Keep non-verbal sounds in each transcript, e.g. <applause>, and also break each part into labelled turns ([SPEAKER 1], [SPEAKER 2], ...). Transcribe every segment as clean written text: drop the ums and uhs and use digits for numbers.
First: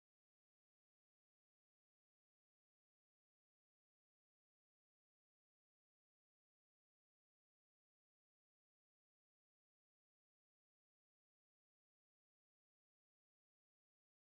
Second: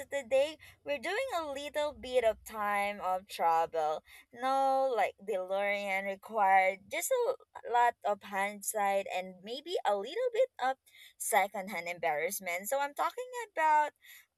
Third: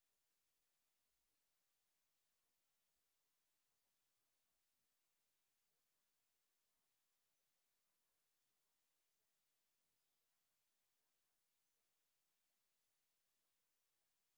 [SPEAKER 1] So today we're doing a little bit of time of travel. No, like DeLorean required, just a lot of hindsight and maybe a little bit of secondhand embarrassment. So I'm talking about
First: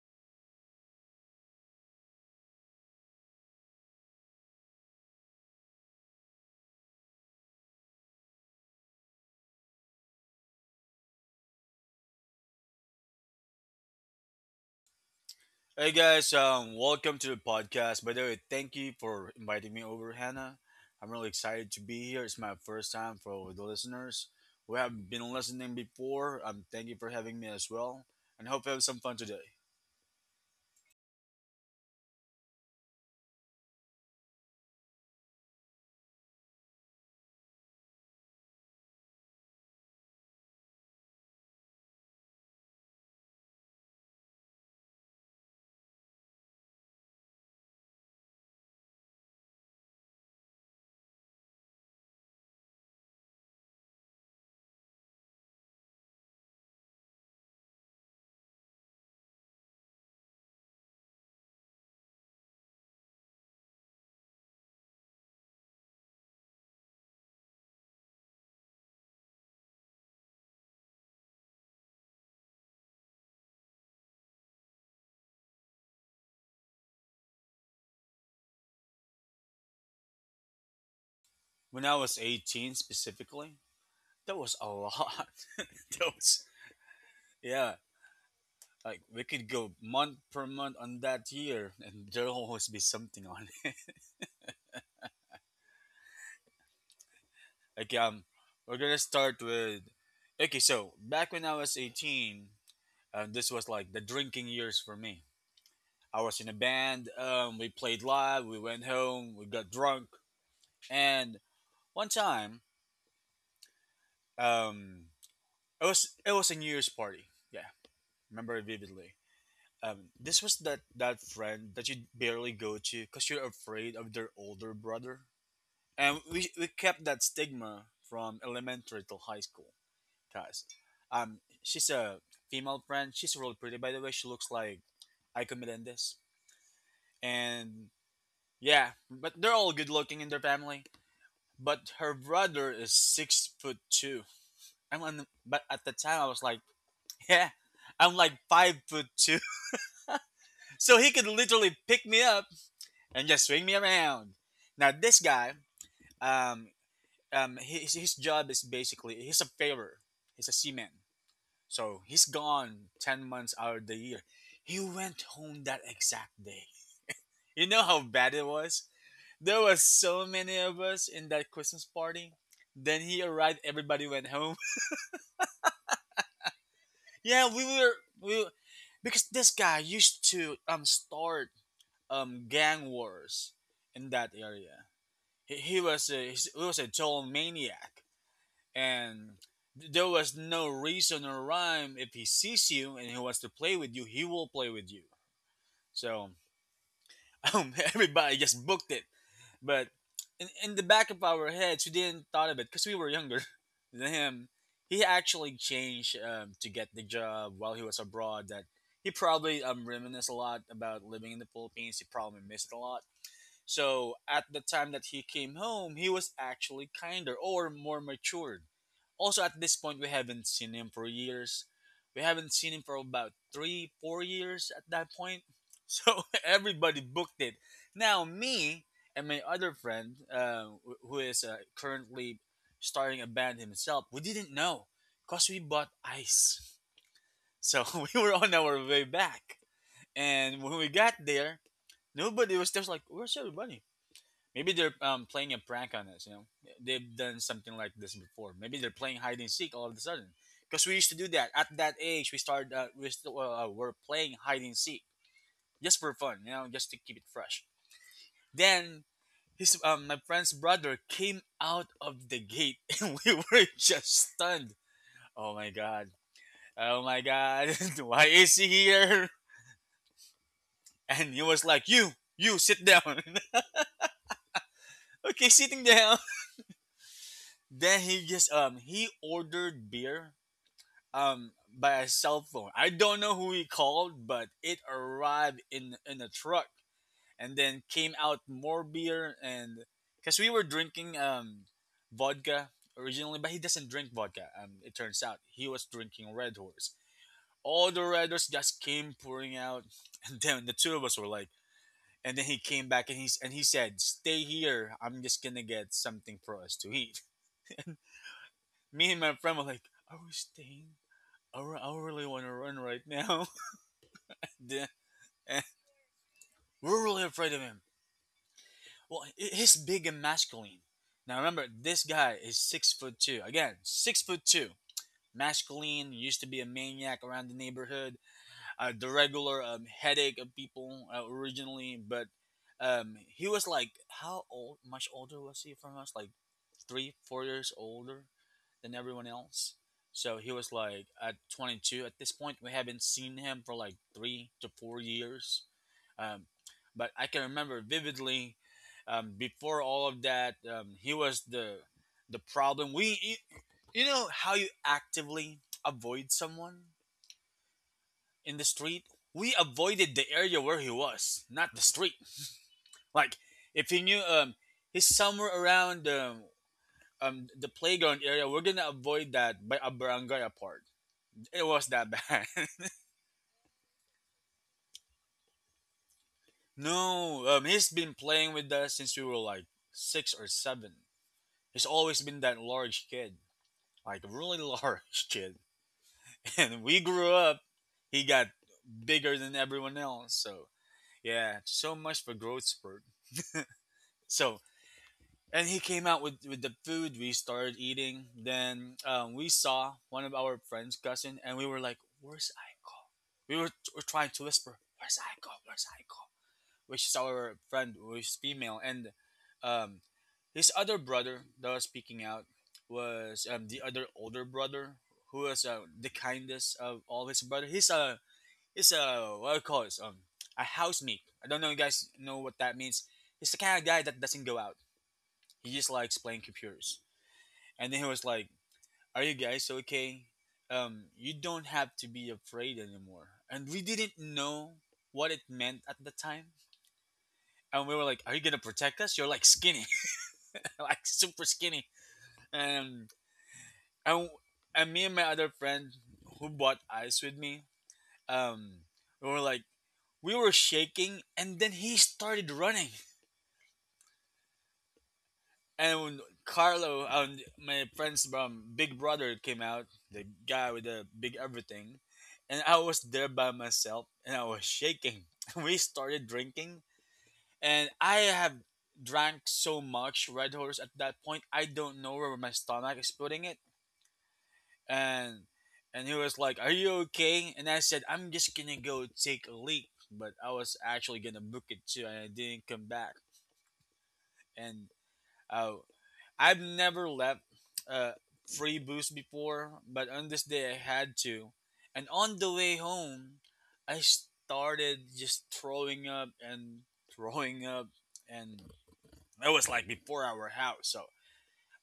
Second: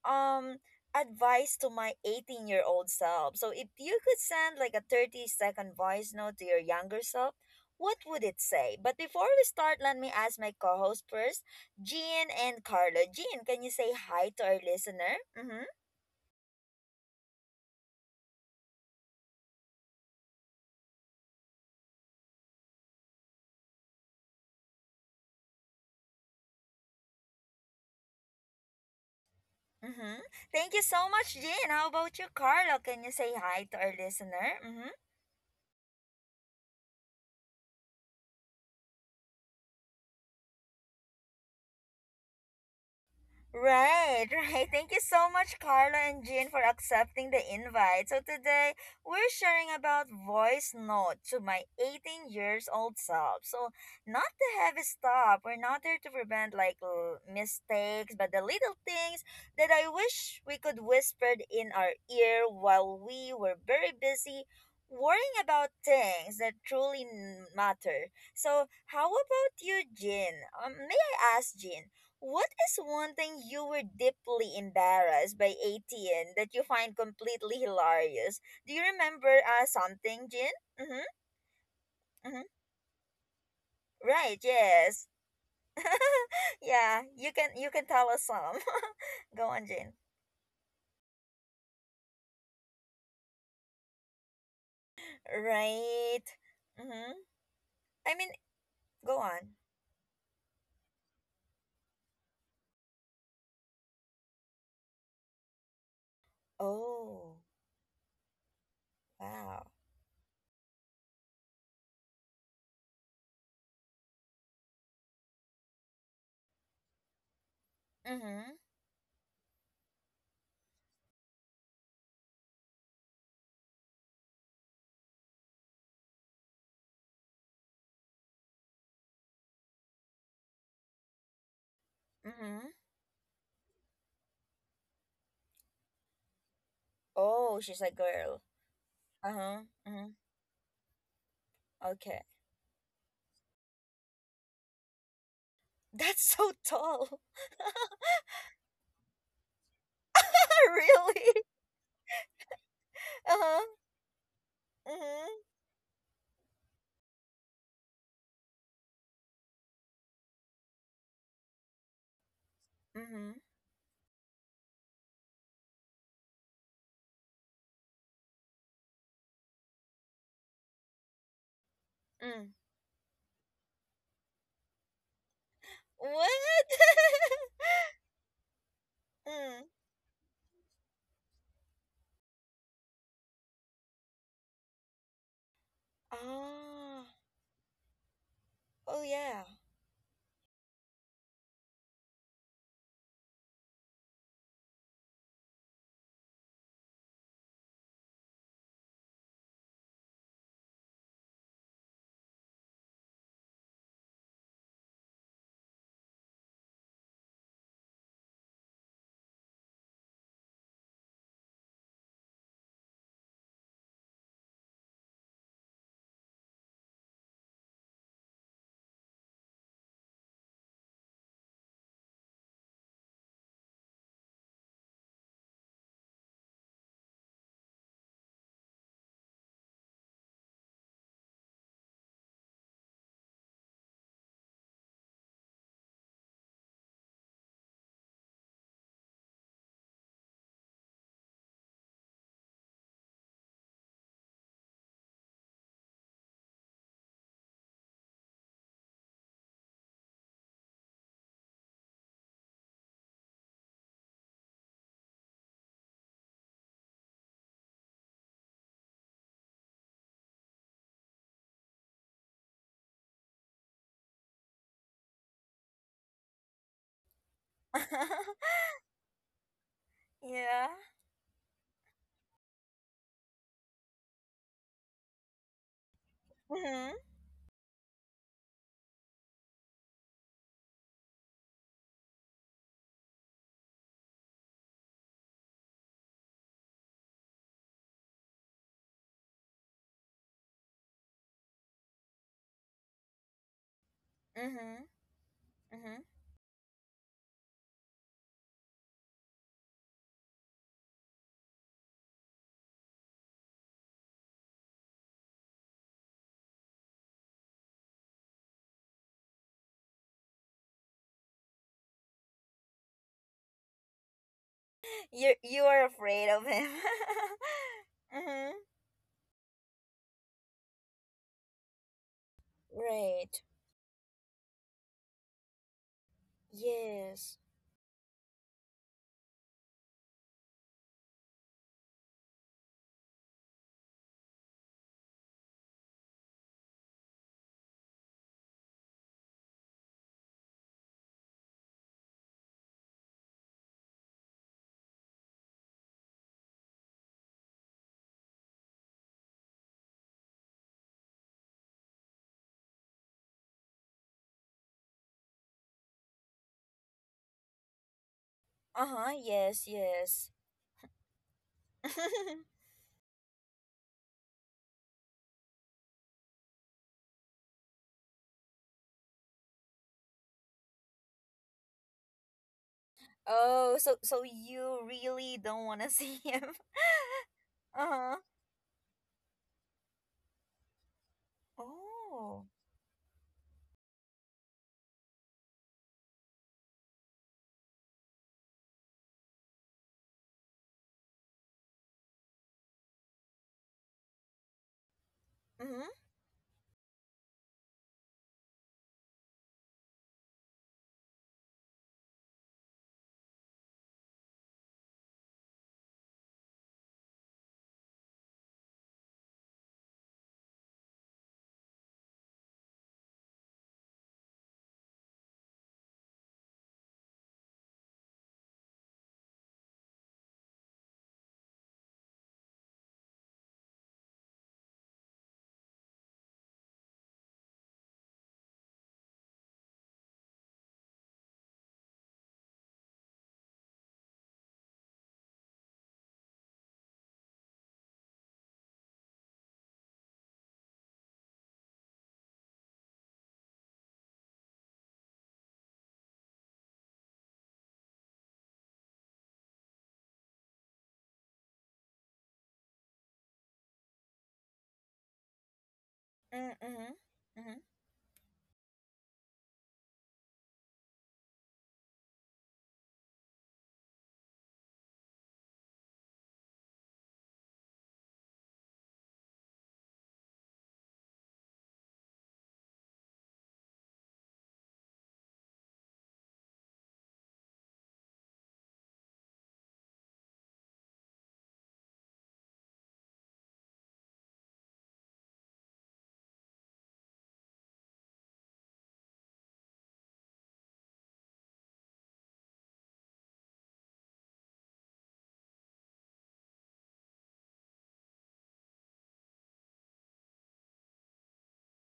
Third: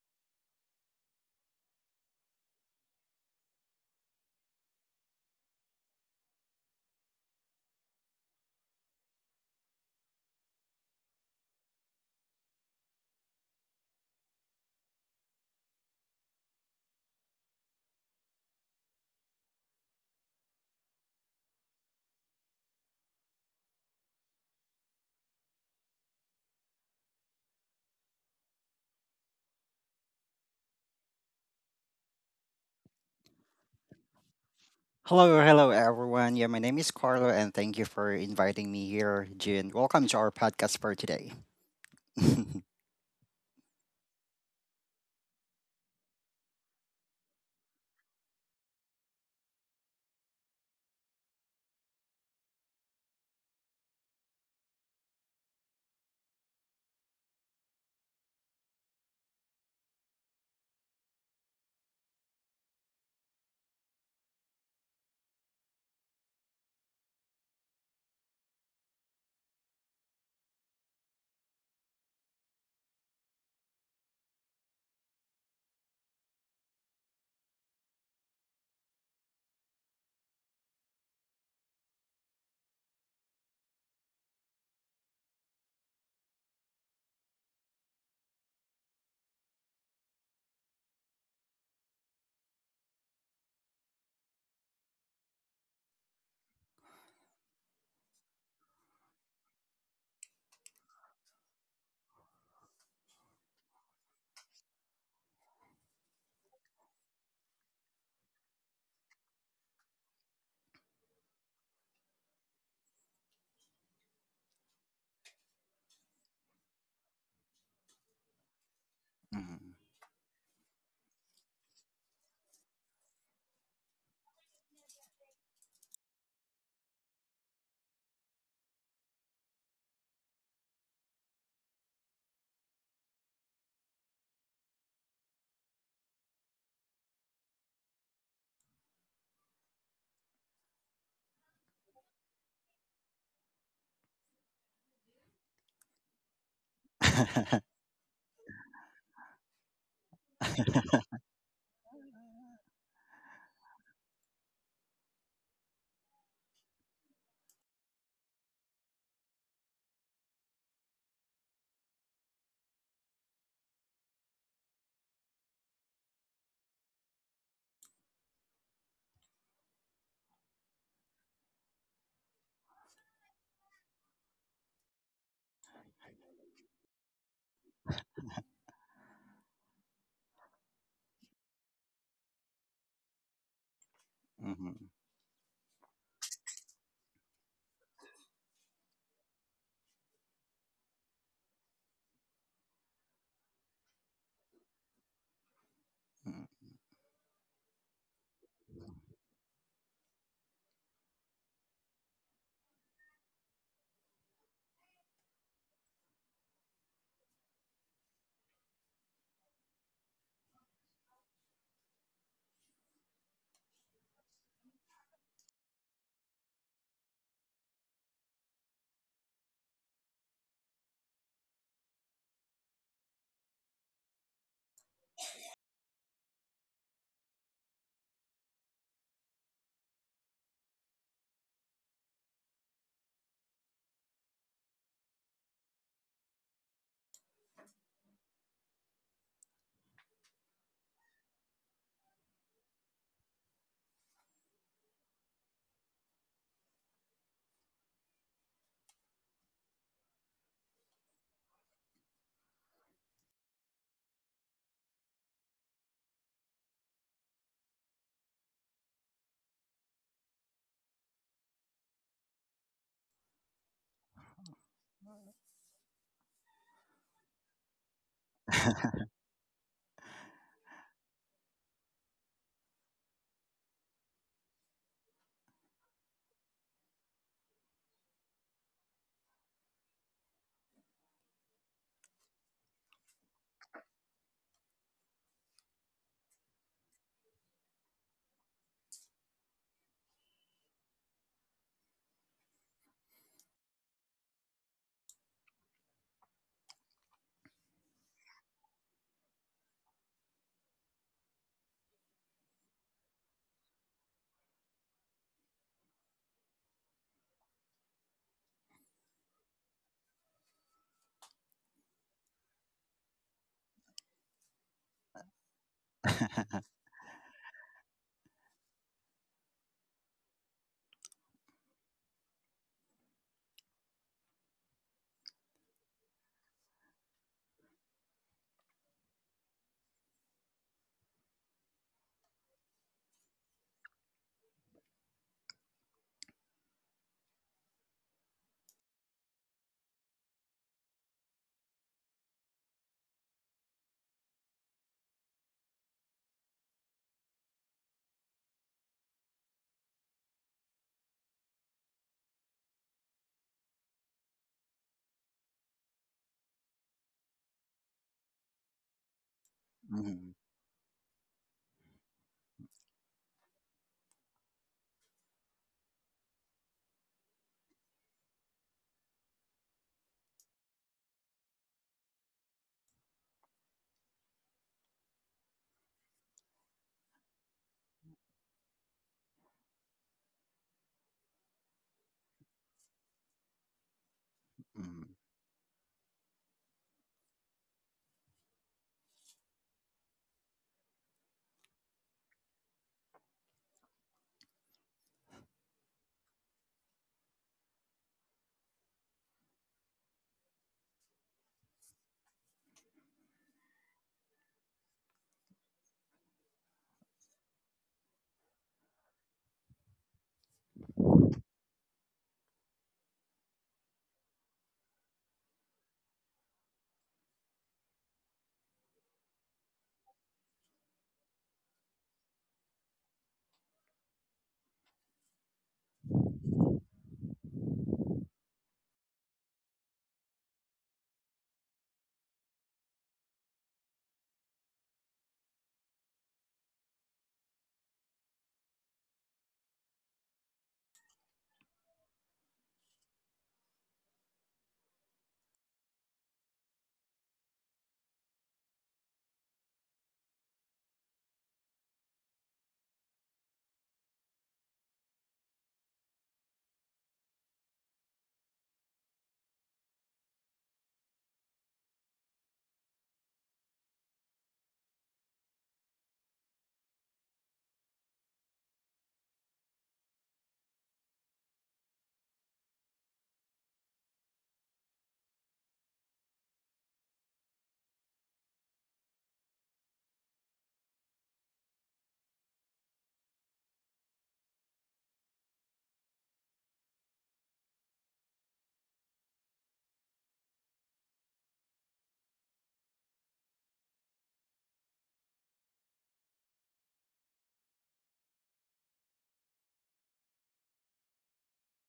[SPEAKER 1] um advice to my 18-year-old self. So if you could send like a 30-second voice note to your younger self. What would it say? But before we start, let me ask my co host first. Jean and Carlo. Jean, can you say hi to our listener? Mm-hmm.
[SPEAKER 2] Hey guys, welcome to the podcast. By the way, thank you for inviting me over, Hannah. I'm really excited to be here. It's my first time for the listeners who have been listening before. Thank you for having me as well, and hope you have some fun today.
[SPEAKER 1] Mm-hmm. Thank you so much, Jean. How about you, Carlo? Can you say hi to our listener? Mm-hmm.
[SPEAKER 3] Hello, hello everyone. Yeah, my name is Carlo and thank you for inviting me here, Jin. Welcome to our podcast for today. <laughs>
[SPEAKER 1] Right, <laughs> right. Thank you so much, Carla and Jean, for accepting the invite. So today we're sharing about voice note to my 18 years old self. So not the heavy stuff. We're not there to prevent like mistakes, but the little things that I wish we could whispered in our ear while we were very busy worrying about things that truly matter. So how about you, Jean? May I ask, Jean? What is one thing you were deeply embarrassed by ATN that you find completely hilarious? Do you remember something, Jin? Mm-hmm,
[SPEAKER 2] When I was
[SPEAKER 1] mm-hmm.
[SPEAKER 2] 18, specifically, that
[SPEAKER 1] Right,
[SPEAKER 2] was a
[SPEAKER 1] yes.
[SPEAKER 2] lot. <laughs> that
[SPEAKER 1] <laughs>
[SPEAKER 2] was
[SPEAKER 1] Yeah, you can you
[SPEAKER 2] yeah,
[SPEAKER 1] can tell us some.
[SPEAKER 2] like we
[SPEAKER 1] <laughs>
[SPEAKER 2] could
[SPEAKER 1] Go on,
[SPEAKER 2] go
[SPEAKER 1] Jin.
[SPEAKER 2] month per month on that year, and there'll always be something on it. <laughs>
[SPEAKER 1] Right. Mm-hmm.
[SPEAKER 2] Like
[SPEAKER 1] I
[SPEAKER 2] um,
[SPEAKER 1] mean,
[SPEAKER 2] we're gonna
[SPEAKER 1] go
[SPEAKER 2] start
[SPEAKER 1] on.
[SPEAKER 2] with okay. So back when I was 18. And this was like the drinking years for me. I was in a band.
[SPEAKER 1] Oh,
[SPEAKER 2] We played live. We went home. We
[SPEAKER 1] wow.
[SPEAKER 2] got drunk. And one time, um, it was a New Year's party. Yeah,
[SPEAKER 1] Mm-hmm,
[SPEAKER 2] remember it vividly.
[SPEAKER 3] Mhm.
[SPEAKER 2] This was that friend that you barely go to because you're afraid of their older brother. And we kept that stigma from elementary till high school. Cause, she's a
[SPEAKER 1] mm-hmm.
[SPEAKER 2] female friend. She's really pretty, by the way. She looks like Iko Melendez.
[SPEAKER 1] Oh, she's
[SPEAKER 2] And
[SPEAKER 1] a girl.
[SPEAKER 2] yeah, but they're
[SPEAKER 1] Uh-huh,
[SPEAKER 2] all good
[SPEAKER 1] mm-hmm.
[SPEAKER 2] looking in their family. But her
[SPEAKER 1] Okay.
[SPEAKER 2] brother is 6 foot two. But at the time I
[SPEAKER 1] That's
[SPEAKER 2] was
[SPEAKER 1] so
[SPEAKER 2] like,
[SPEAKER 1] tall.
[SPEAKER 2] yeah,
[SPEAKER 3] <laughs>
[SPEAKER 1] <laughs>
[SPEAKER 2] I'm like 5 foot two. <laughs> So he could
[SPEAKER 1] Really?
[SPEAKER 2] literally pick me up and just
[SPEAKER 1] Uh-huh.
[SPEAKER 2] swing me around. Now this
[SPEAKER 1] Mm-hmm.
[SPEAKER 2] guy, um, his job is basically he's a favor. He's a seaman. So he's gone ten
[SPEAKER 1] Mm-hmm.
[SPEAKER 2] months out of the year. He went home that exact day. You know how bad it was. There was so many of us in that Christmas party.
[SPEAKER 1] Mm.
[SPEAKER 2] Then he arrived. Everybody went home.
[SPEAKER 1] What?
[SPEAKER 2] <laughs> yeah, we
[SPEAKER 1] <laughs>
[SPEAKER 2] were we were because this
[SPEAKER 1] Mm.
[SPEAKER 2] guy used to start gang wars in that area.
[SPEAKER 3] Mhm.
[SPEAKER 2] He was a
[SPEAKER 1] Ah.
[SPEAKER 2] total maniac,
[SPEAKER 1] Oh
[SPEAKER 2] and
[SPEAKER 1] yeah.
[SPEAKER 2] there was no reason or rhyme. If he sees you and he wants to play with you, he will play with you. So
[SPEAKER 3] Mhm.
[SPEAKER 2] <laughs> everybody just booked it. But in the back of our heads, we didn't thought of it because we were younger <laughs> than him. He actually changed to get the job while he was abroad. That He probably reminisced a lot about living in the Philippines. He probably missed it a lot. So at the time that he came home, he was actually kinder or more matured. Also, at this point, we haven't seen him for years. We haven't seen him for about three, 4 years at that point. So <laughs> everybody booked it. Now, me and my other friend, who is currently starting a band himself, we didn't know because we bought ice. So <laughs> we were on our way back. And when we got there, nobody was just like, "Where's everybody? Maybe they're playing a prank on us. You know, they've done something like this before. Maybe they're playing hide and seek all of a sudden." Because we used to do that at that age. We started. We st- were playing hide and seek just for fun. You know, just to keep it fresh. Then his my friend's brother came out of the gate, <laughs> and we were just stunned. Oh my god! Oh my god! <laughs> Why is
[SPEAKER 1] <laughs>
[SPEAKER 2] he here?
[SPEAKER 1] Yeah.
[SPEAKER 2] And he was like, You sit down." <laughs> Okay, sitting down.
[SPEAKER 1] Mm-hmm.
[SPEAKER 2] Then he just he ordered beer by a cell phone. I don't know who he called, but it arrived in a truck and then came out more beer. And because we were drinking vodka originally, but he doesn't drink vodka.
[SPEAKER 1] Mm-hmm.
[SPEAKER 2] It turns out he was
[SPEAKER 1] Mm-hmm.
[SPEAKER 2] drinking Red Horse. All the Red Horse just came pouring out, <laughs> and then the two of us were like. And then he came back and he said, "Stay here. I'm just gonna get something for us to eat." <laughs> And me and my friend were like, "Are we staying? I really want to run right now." The-
[SPEAKER 1] <laughs> You
[SPEAKER 2] eh,
[SPEAKER 1] are afraid of him.
[SPEAKER 3] <laughs>
[SPEAKER 2] we're really afraid of him.
[SPEAKER 1] <laughs> Mm-hmm.
[SPEAKER 2] Well, he's big and masculine. Now remember, this guy is 6 foot
[SPEAKER 1] Right.
[SPEAKER 2] two. Again, 6 foot two. Masculine, used to be a maniac
[SPEAKER 1] Yes.
[SPEAKER 2] around the neighborhood, the regular headache of people originally. But he was like, how old? Much older was he from us? Like three, 4 years older than everyone else. So he was like at 22 at this point. We haven't seen him for like 3 to 4 years. Um, but I can remember vividly before all of that, he was the problem. You know, how you actively avoid someone in the street.
[SPEAKER 1] Uh-huh.
[SPEAKER 2] We
[SPEAKER 1] Yes,
[SPEAKER 2] avoided
[SPEAKER 1] yes.
[SPEAKER 2] the
[SPEAKER 3] Mhm.
[SPEAKER 2] area where he was, not the street.
[SPEAKER 1] <laughs>
[SPEAKER 2] Like if he knew he's somewhere around the playground area, we're gonna avoid that by a barangay apart. It was that bad. <laughs>
[SPEAKER 1] Oh, so you really don't want to see him. <laughs>
[SPEAKER 2] No, he's
[SPEAKER 1] Uh-huh.
[SPEAKER 2] been playing with us since we were like six or seven. He's always
[SPEAKER 1] Oh.
[SPEAKER 2] been that large kid, like a really
[SPEAKER 3] Mhm.
[SPEAKER 2] large <laughs> kid. And we grew up, he got bigger than everyone else. So yeah, so much for growth spurt. So and he
[SPEAKER 1] Mm-hmm.
[SPEAKER 2] came out with the food we started eating. Then we saw one of our friends' cousin, and we were like, "Where's Aiko?" Were trying to whisper, "Where's Aiko? Where's Aiko?" which is our friend who is female, and um, his other brother that was speaking out was the other older brother who was the kindest of all his brother. He's a what do you call this, a housemate. I don't know if you guys know what that means. He's the kind of guy that doesn't go out. He just likes playing computers. And then he was like, "Are you guys okay? You don't have to be afraid anymore." And we didn't know what it meant at the time and we were like, "Are you gonna protect us? You're like skinny, <laughs> like super skinny." And and and me and my other friend who bought ice with me, um, we were like, we were shaking, and then he started running. And when
[SPEAKER 1] Mm-hmm.
[SPEAKER 2] Carlo,
[SPEAKER 1] Mm-hmm.
[SPEAKER 2] my friend's big brother came out, the guy with the big everything, and I was there by myself, and I was shaking. <laughs> We started drinking, and I have drank so much Red Horse at that point. I don't know where my stomach is putting it, and he was like, "Are you okay?" And I said, "I'm just gonna go take a leak," but I was actually gonna book it too, and I didn't come back. And uh, I've never left uh, free booze before, but on this day I had to. And on the way home, I started just throwing up and throwing up. And it was like before our house, so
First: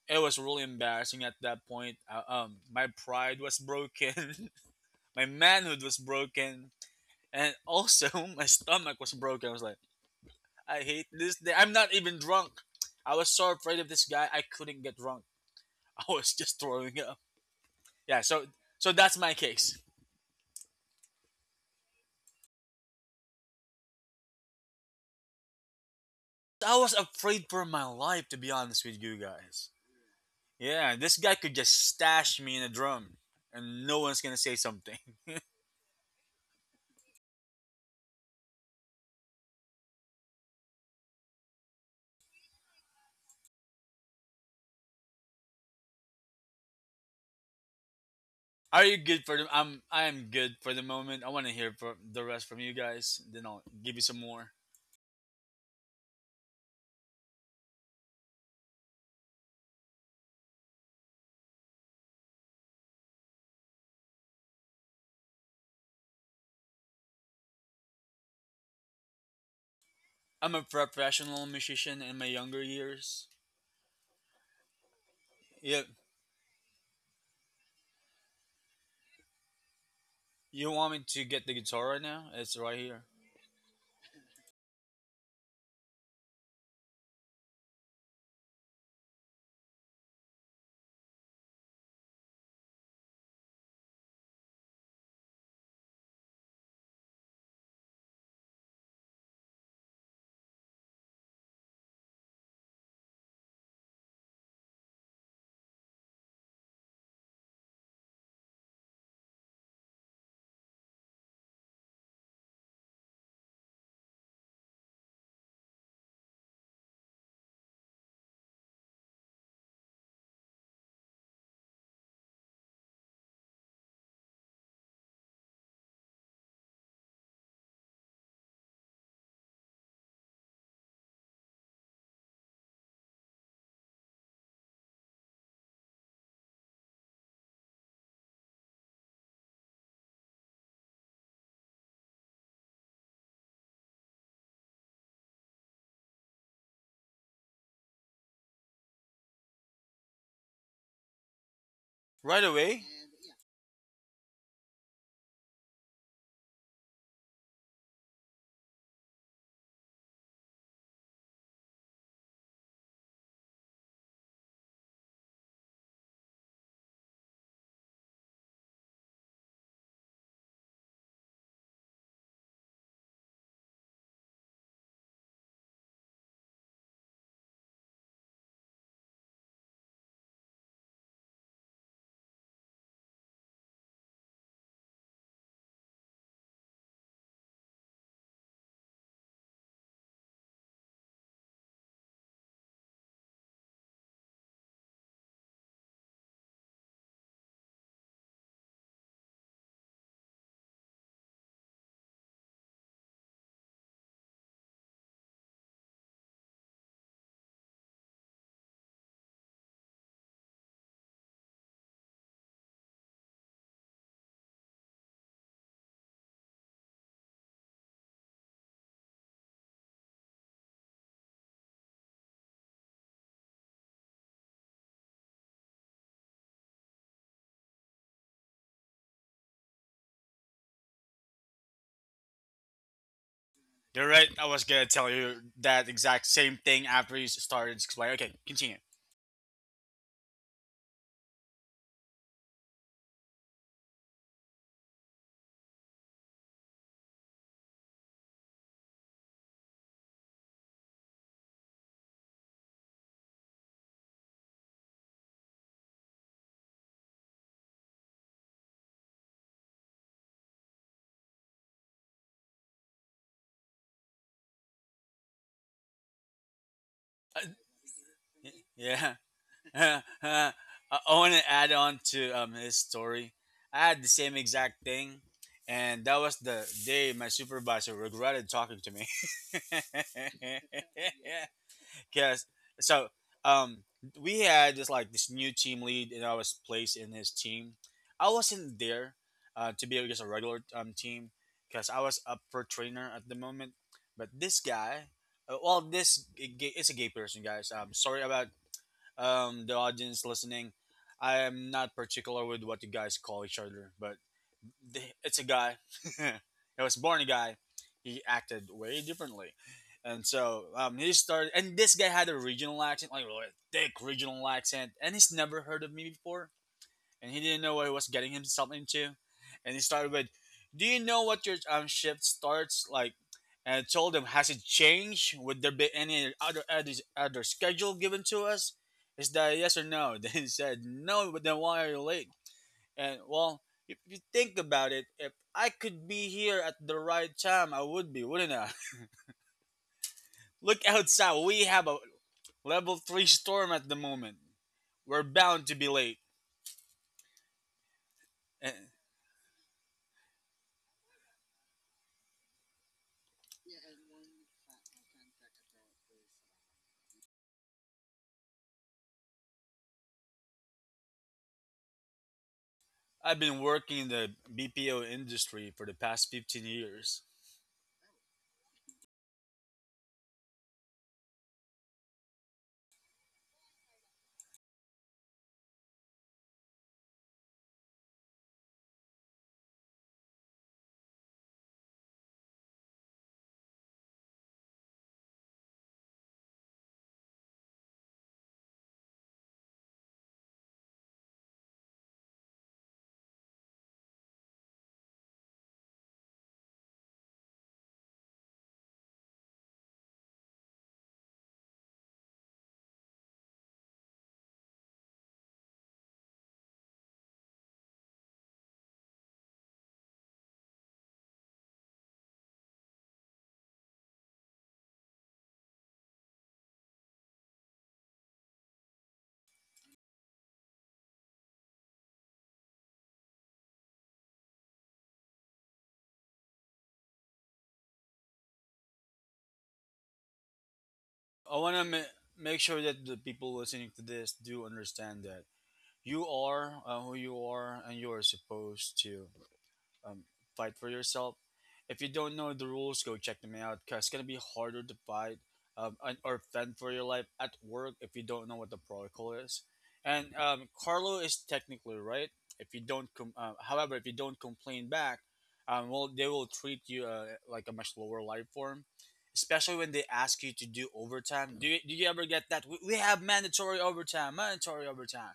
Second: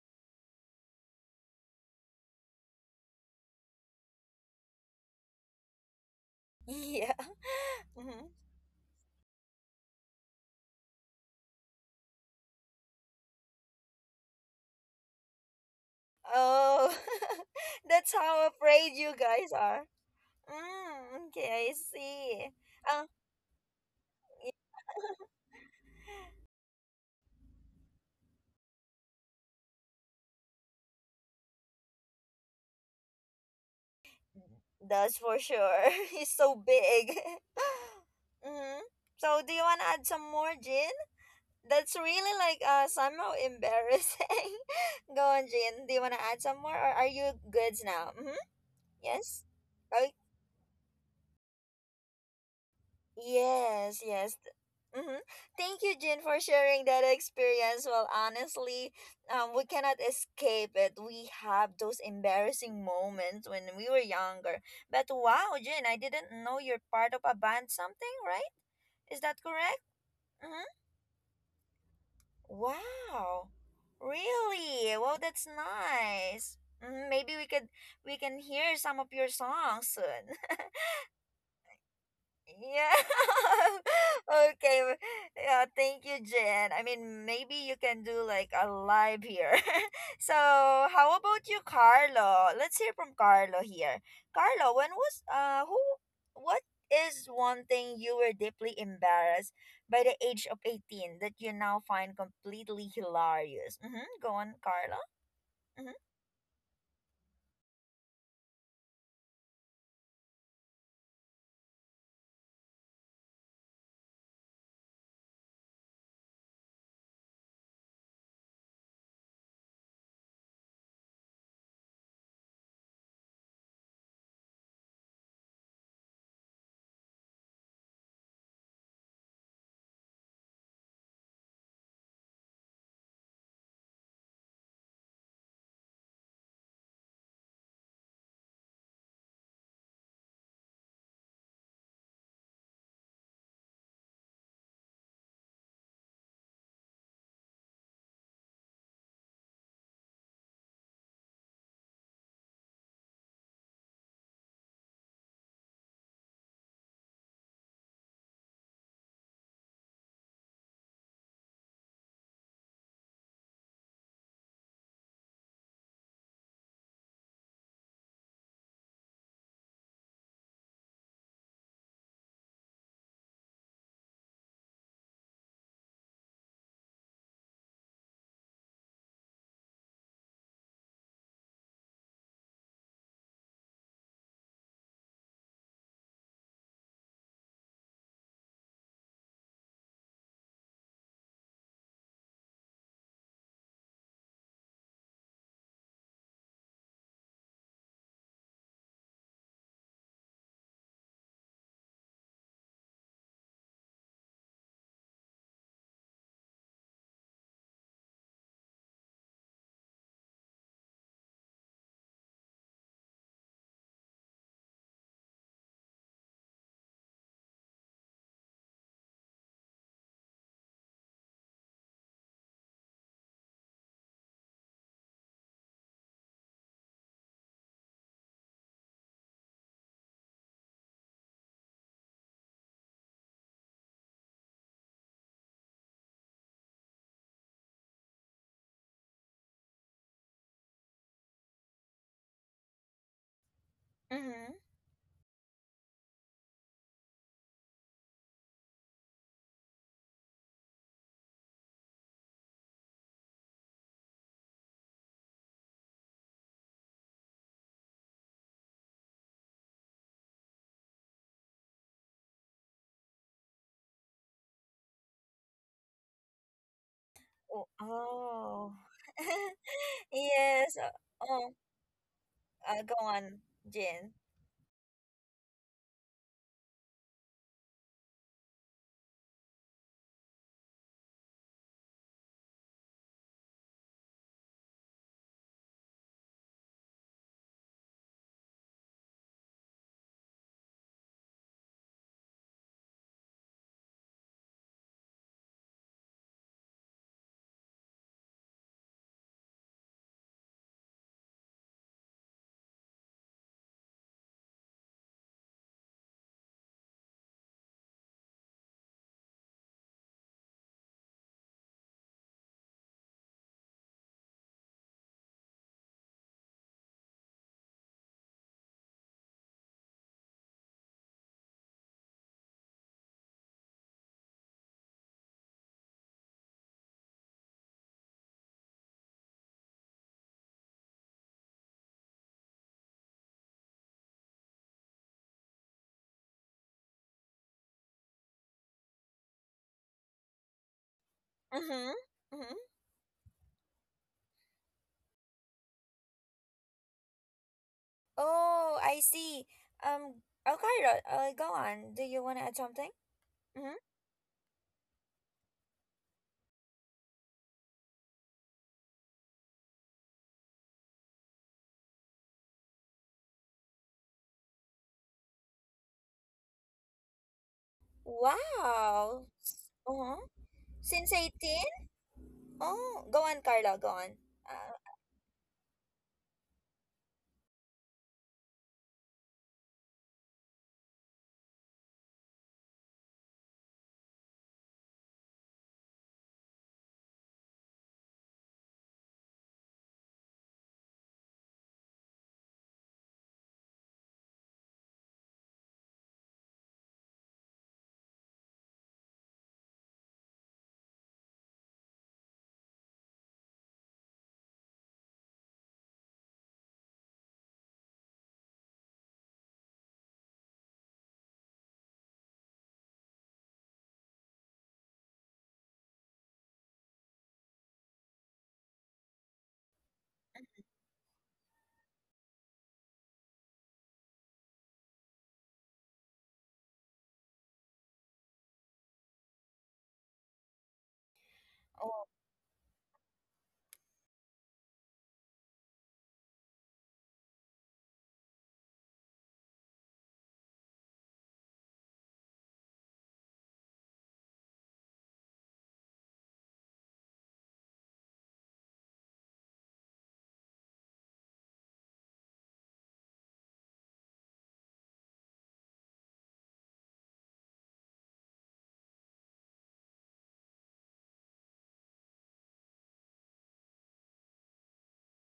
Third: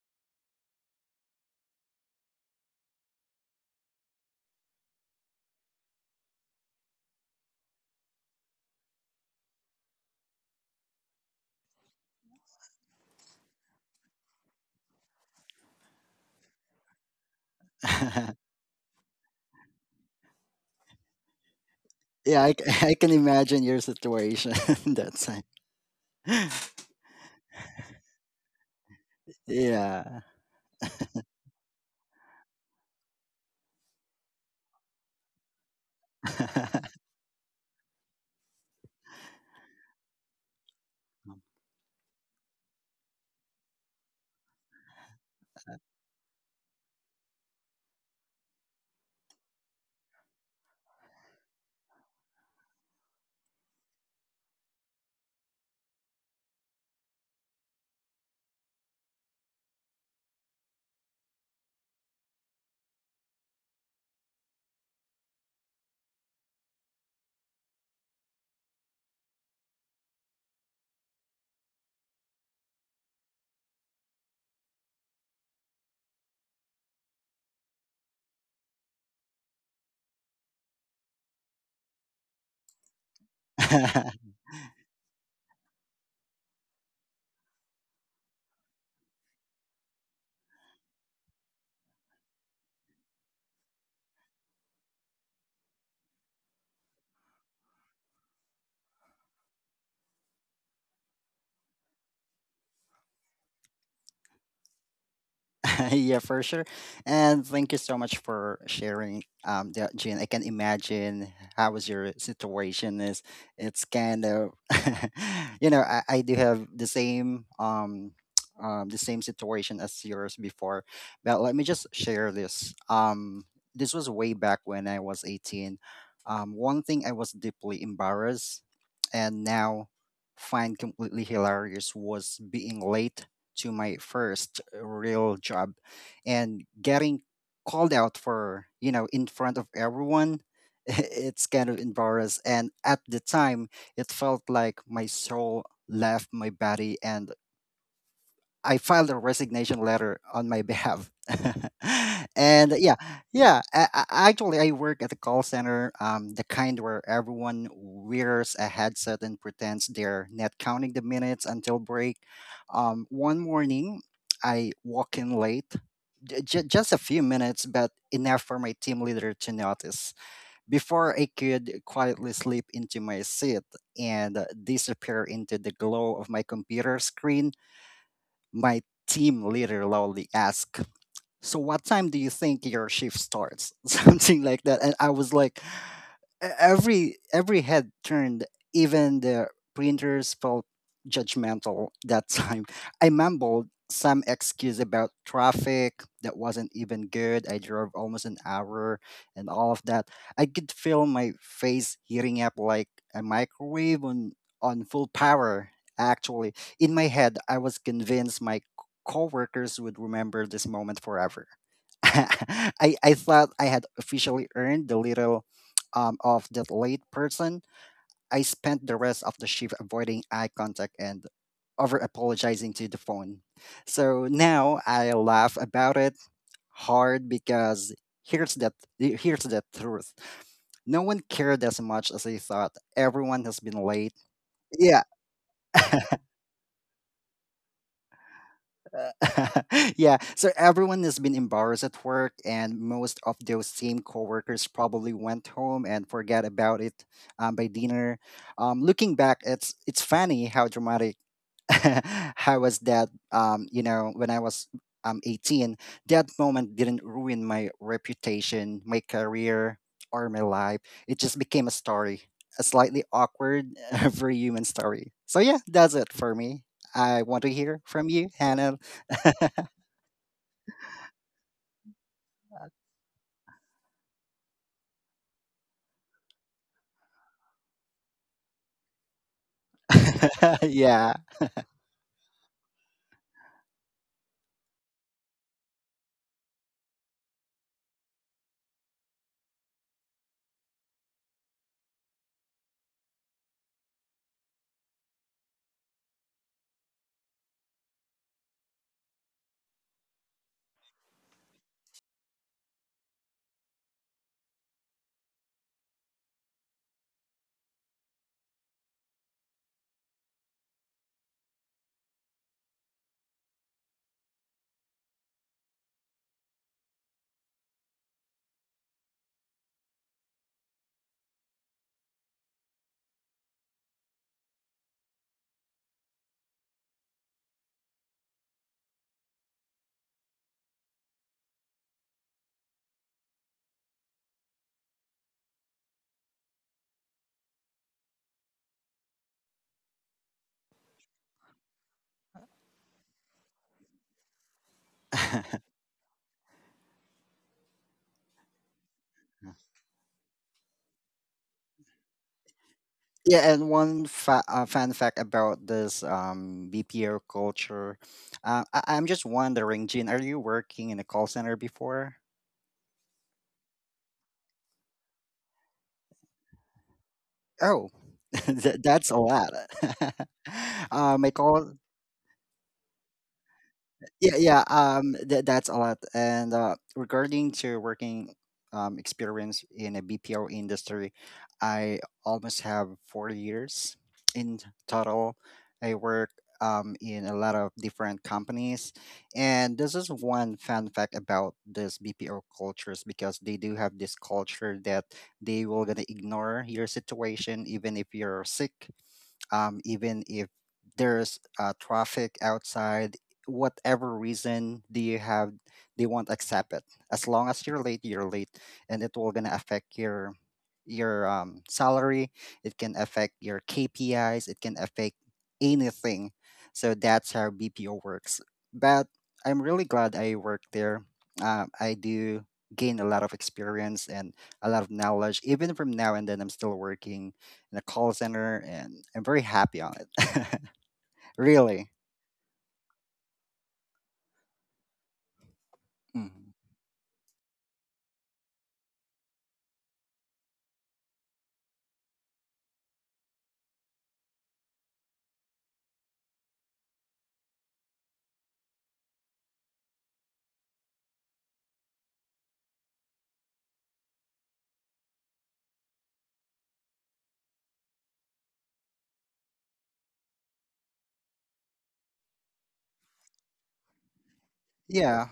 [SPEAKER 2] it was really embarrassing at that point. My pride was broken, <laughs> my manhood was
[SPEAKER 1] <laughs>
[SPEAKER 2] broken,
[SPEAKER 1] Yeah.
[SPEAKER 2] and
[SPEAKER 1] <laughs>
[SPEAKER 2] also
[SPEAKER 1] Mm-hmm.
[SPEAKER 2] <laughs> my stomach was broken. I was like, I hate this day. I'm not even drunk. I was so afraid of this guy, I couldn't get drunk. <laughs> I was just
[SPEAKER 1] Oh,
[SPEAKER 2] throwing up.
[SPEAKER 1] <laughs> that's
[SPEAKER 2] Yeah, so
[SPEAKER 1] how
[SPEAKER 3] <laughs>
[SPEAKER 2] so
[SPEAKER 1] afraid you
[SPEAKER 2] that's my
[SPEAKER 1] guys
[SPEAKER 2] case.
[SPEAKER 1] are. Mm, okay, I
[SPEAKER 3] Yeah,
[SPEAKER 1] see.
[SPEAKER 3] <laughs> I
[SPEAKER 1] Uh,
[SPEAKER 3] can imagine your situation <laughs> that time.
[SPEAKER 2] I was
[SPEAKER 3] <laughs>
[SPEAKER 2] afraid for my life, to be honest with you guys.
[SPEAKER 3] Yeah.
[SPEAKER 2] Yeah, this guy could just stash me in a drum, and no one's gonna say
[SPEAKER 1] <laughs>
[SPEAKER 2] something.
[SPEAKER 1] that's for sure. <laughs> He's so
[SPEAKER 3] <laughs>
[SPEAKER 1] big. <laughs> Mm-hmm. So, do you want to add some more, Jin? That's really like somehow embarrassing. <laughs> Go on, Jin. Do you want to add some more, or are you goods now? Mm-hmm.
[SPEAKER 2] Are you good for
[SPEAKER 1] Yes.
[SPEAKER 2] the? I am good for the moment. I want to hear from the rest from you guys. Then I'll give you
[SPEAKER 1] Yes,
[SPEAKER 2] some
[SPEAKER 1] yes.
[SPEAKER 2] more.
[SPEAKER 1] Mm-hmm. Thank you, Jin, for sharing that experience. Well, honestly, we cannot escape it. We have those embarrassing moments when we were younger. But wow, Jin, I didn't know you're part of a band something, right? Is that correct?
[SPEAKER 2] I'm a
[SPEAKER 1] Mm-hmm.
[SPEAKER 2] professional musician in my younger years.
[SPEAKER 1] Wow. Really? Well, that's
[SPEAKER 2] Yeah,
[SPEAKER 1] nice. Hmm. Maybe we could we can hear some of your songs soon.
[SPEAKER 2] you
[SPEAKER 1] <laughs>
[SPEAKER 2] want me to get the guitar right now? It's right here,
[SPEAKER 1] Yeah.
[SPEAKER 3] <laughs>
[SPEAKER 1] <laughs> Okay. Yeah, thank you, Jen. I mean, maybe you can do like a live here. <laughs> So, how about you, Carlo? Let's hear from Carlo here. Carlo, when was who what is one thing you were deeply embarrassed by the age of 18 that you now find completely hilarious? Mhm. Go on, Carlo. Mhm.
[SPEAKER 3] Yeah, for sure. And thank you so much for sharing that, Jean. I can imagine how was your situation is. It's kind of <laughs> I do have the same <tsk> the same situation as yours before. But let me just share this. This was way back when I was 18. One thing I was deeply embarrassed and now find completely hilarious was being late to my first real job and getting called out for, in front of everyone. <laughs> It's kind of embarrassed. And at the time, it felt like my soul left my body and I filed a resignation letter on my behalf. <laughs>
[SPEAKER 2] right
[SPEAKER 3] And
[SPEAKER 2] away.
[SPEAKER 3] yeah, yeah. Actually, I work at a call center, the kind where everyone wears a headset and pretends they're not counting the minutes until break. One morning, I walk in late, just a few minutes, but enough for my team leader to notice. Before I could quietly slip into my seat and disappear into the glow of my computer screen, my team leader loudly asked, "So, what time do you think your shift starts?" <laughs> Something like that. And I was like, every head turned, even the printers felt judgmental that <laughs> time. I mumbled some excuse about traffic that wasn't even good. I drove almost an hour, and all of that, I could feel my face heating up like a microwave on full power, actually. In my head, I was convinced my coworkers would remember this moment forever. <laughs> I thought I had officially earned the little, of that late person. I spent the rest of the shift avoiding eye contact and over apologizing to the phone. So now I laugh about it hard because here's that here's the truth. No one cared as much as they thought. Everyone has been
[SPEAKER 2] You're
[SPEAKER 3] late.
[SPEAKER 2] right. I was gonna tell
[SPEAKER 3] Yeah.
[SPEAKER 2] you that exact
[SPEAKER 3] <laughs>
[SPEAKER 2] same thing after you started explaining. Okay, continue.
[SPEAKER 3] <laughs> Yeah, so everyone has been embarrassed at work, and most of those same
[SPEAKER 1] Mhm.
[SPEAKER 3] coworkers probably went home and forgot about it, by dinner. Looking back, it's funny how dramatic. <laughs> How was that, when I was 18, that moment didn't ruin my reputation, my career, or my life. It just became a story, a slightly awkward <laughs> very human story. So yeah, that's it for me. I
[SPEAKER 2] Uh,
[SPEAKER 3] want to
[SPEAKER 1] Oh,
[SPEAKER 3] hear from you,
[SPEAKER 1] oh.
[SPEAKER 3] Hannah.
[SPEAKER 2] yeah,
[SPEAKER 1] <laughs>
[SPEAKER 2] <laughs> I
[SPEAKER 1] Yes.
[SPEAKER 2] want to
[SPEAKER 1] Oh,
[SPEAKER 2] add on to his
[SPEAKER 1] go
[SPEAKER 2] story.
[SPEAKER 1] on,
[SPEAKER 2] I had the
[SPEAKER 1] Jen.
[SPEAKER 2] same exact thing, and that was the day my supervisor regretted talking to me. <laughs>
[SPEAKER 3] <laughs> Yeah,
[SPEAKER 2] Because so um, we had this like this new team lead, and I was placed in his team. I wasn't there to be just a regular team because I was up for trainer at the moment. But this guy, well, this is a gay person, guys. I'm sorry about the audience listening, I am not particular with what you guys call each other, but it's a guy. <laughs> He was born a guy. He acted way differently. And so he started, and this guy had a regional accent, like really thick regional accent, and he's never heard of me before and he didn't know what he was getting himself into. And he started with, "Do you know what your shift starts like?" And I told him, "Has it changed? Would there be any other schedule given to us? Is that a yes or no?" <laughs> Then he said, "No." But then why are you late? And well, if you think about it, if I could be here at the right time, I would be, wouldn't I? <laughs> Look outside. We have a
[SPEAKER 1] Mm-hmm. Mm-hmm.
[SPEAKER 2] level three storm at the moment. We're bound to be late. And
[SPEAKER 1] Oh, I see. Um, okay, go on. Do you want to add something?
[SPEAKER 3] yeah, and
[SPEAKER 1] Mm-hmm.
[SPEAKER 3] one fun fact about this BPO culture. I'm just wondering, Jean, are you working in a call center before?
[SPEAKER 2] I've been working in the BPO industry for the past 15 years.
[SPEAKER 3] Oh, <laughs> that's a
[SPEAKER 1] Wow.
[SPEAKER 3] lot.
[SPEAKER 1] Uh-huh.
[SPEAKER 3] <laughs>
[SPEAKER 1] Since
[SPEAKER 3] I call
[SPEAKER 1] 18? Oh, go on, Carla, go on.
[SPEAKER 3] Yeah, yeah,
[SPEAKER 1] Uh,
[SPEAKER 3] that's a lot. And regarding to working experience in a BPO industry, I almost have 4 years in total. I work in a lot of different companies, and this is one fun fact about this BPO cultures, because they do have this culture that they will gonna ignore your situation, even if you're sick, even if there's traffic outside, whatever reason do you have, they won't accept it. As long as you're late, you're late, and it will gonna affect your, salary. It can affect your KPIs, it can affect anything. So that's how BPO works. But I'm really glad I work there. I do gain a lot of experience and a lot of knowledge, even from now and then I'm still working in a call center, and I'm very happy on it. <laughs>
[SPEAKER 2] I want to
[SPEAKER 3] Really.
[SPEAKER 1] oh,
[SPEAKER 2] make sure that the people listening to this do understand that you
[SPEAKER 3] Mhm.
[SPEAKER 2] are who you are and you are supposed to. um, Fight for yourself. If you don't know the rules, go check them out because it's gonna be harder to fight or fend for your life at work if you don't know what the protocol is. And Carlo is technically right. If you don't, however, if you don't complain back, well, they will treat you like a much lower life form. Especially when they ask you to do overtime. Do you ever get that? We have mandatory overtime, mandatory
[SPEAKER 3] Yeah.
[SPEAKER 2] overtime.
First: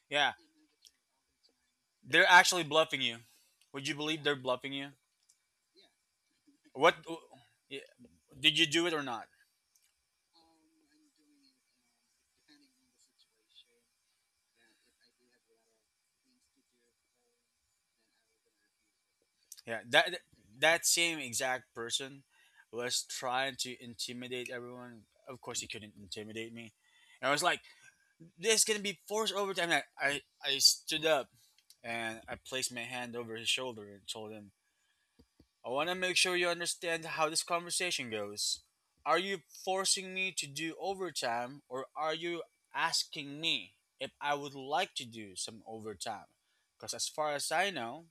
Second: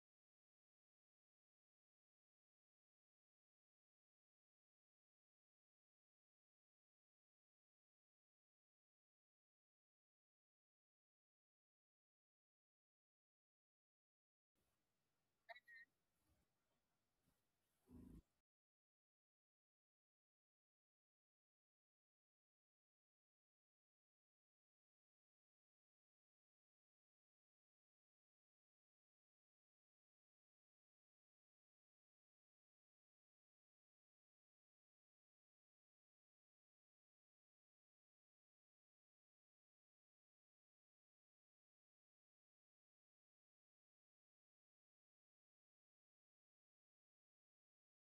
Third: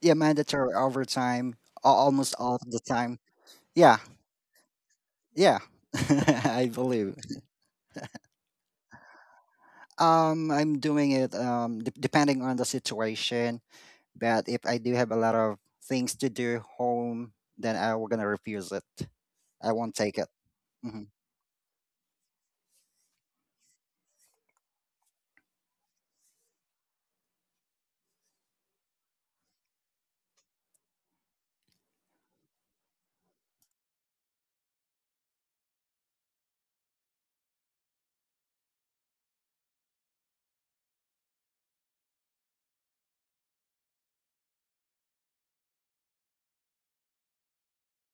[SPEAKER 3] Yeah,
[SPEAKER 2] Yeah,
[SPEAKER 3] mandatory overtime, al-
[SPEAKER 2] they're
[SPEAKER 3] almost all
[SPEAKER 2] actually
[SPEAKER 3] of the
[SPEAKER 2] bluffing
[SPEAKER 3] time.
[SPEAKER 2] you. Would you
[SPEAKER 3] Yeah.
[SPEAKER 2] believe they're bluffing you?
[SPEAKER 3] Yeah. <laughs> I
[SPEAKER 2] What?
[SPEAKER 3] believe.
[SPEAKER 2] Yeah, did you do it or not?
[SPEAKER 3] I'm doing it, depending on the situation, but if I do have a lot of things to do home, then I will gonna refuse it. I
[SPEAKER 2] Yeah,
[SPEAKER 3] won't take
[SPEAKER 2] that
[SPEAKER 3] it.
[SPEAKER 2] that
[SPEAKER 3] Mhm.
[SPEAKER 2] same exact person was trying to intimidate everyone. Of course he couldn't intimidate me, and I was like, this is gonna be forced overtime. And I stood up and I placed my hand over his shoulder and told him, I want to make sure you understand how this conversation goes. Are you forcing me to do overtime, or are you asking me if I would like to do some overtime? Because as far as I know,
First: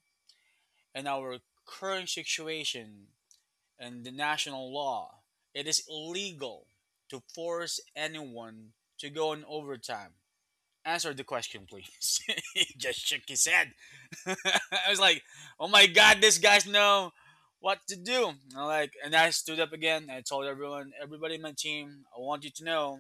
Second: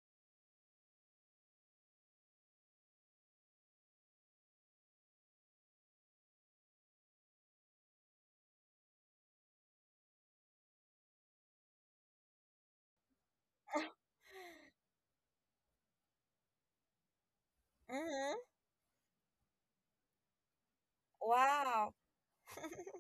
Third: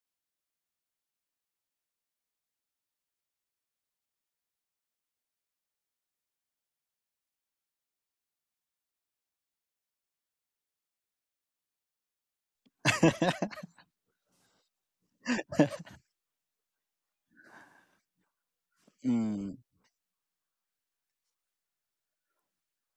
[SPEAKER 2] in our current situation and the national law, it is illegal to force anyone to go on overtime. Answer the question, please. <laughs> He just shook his
[SPEAKER 3] <laughs>
[SPEAKER 2] head. <laughs> I was like, oh my God, this guy's know what to do.
[SPEAKER 1] mm-hmm.
[SPEAKER 2] And like, and I
[SPEAKER 3] Mm,
[SPEAKER 2] stood up again. I told everyone, everybody in my
[SPEAKER 1] Wow.
[SPEAKER 2] team, I want you to know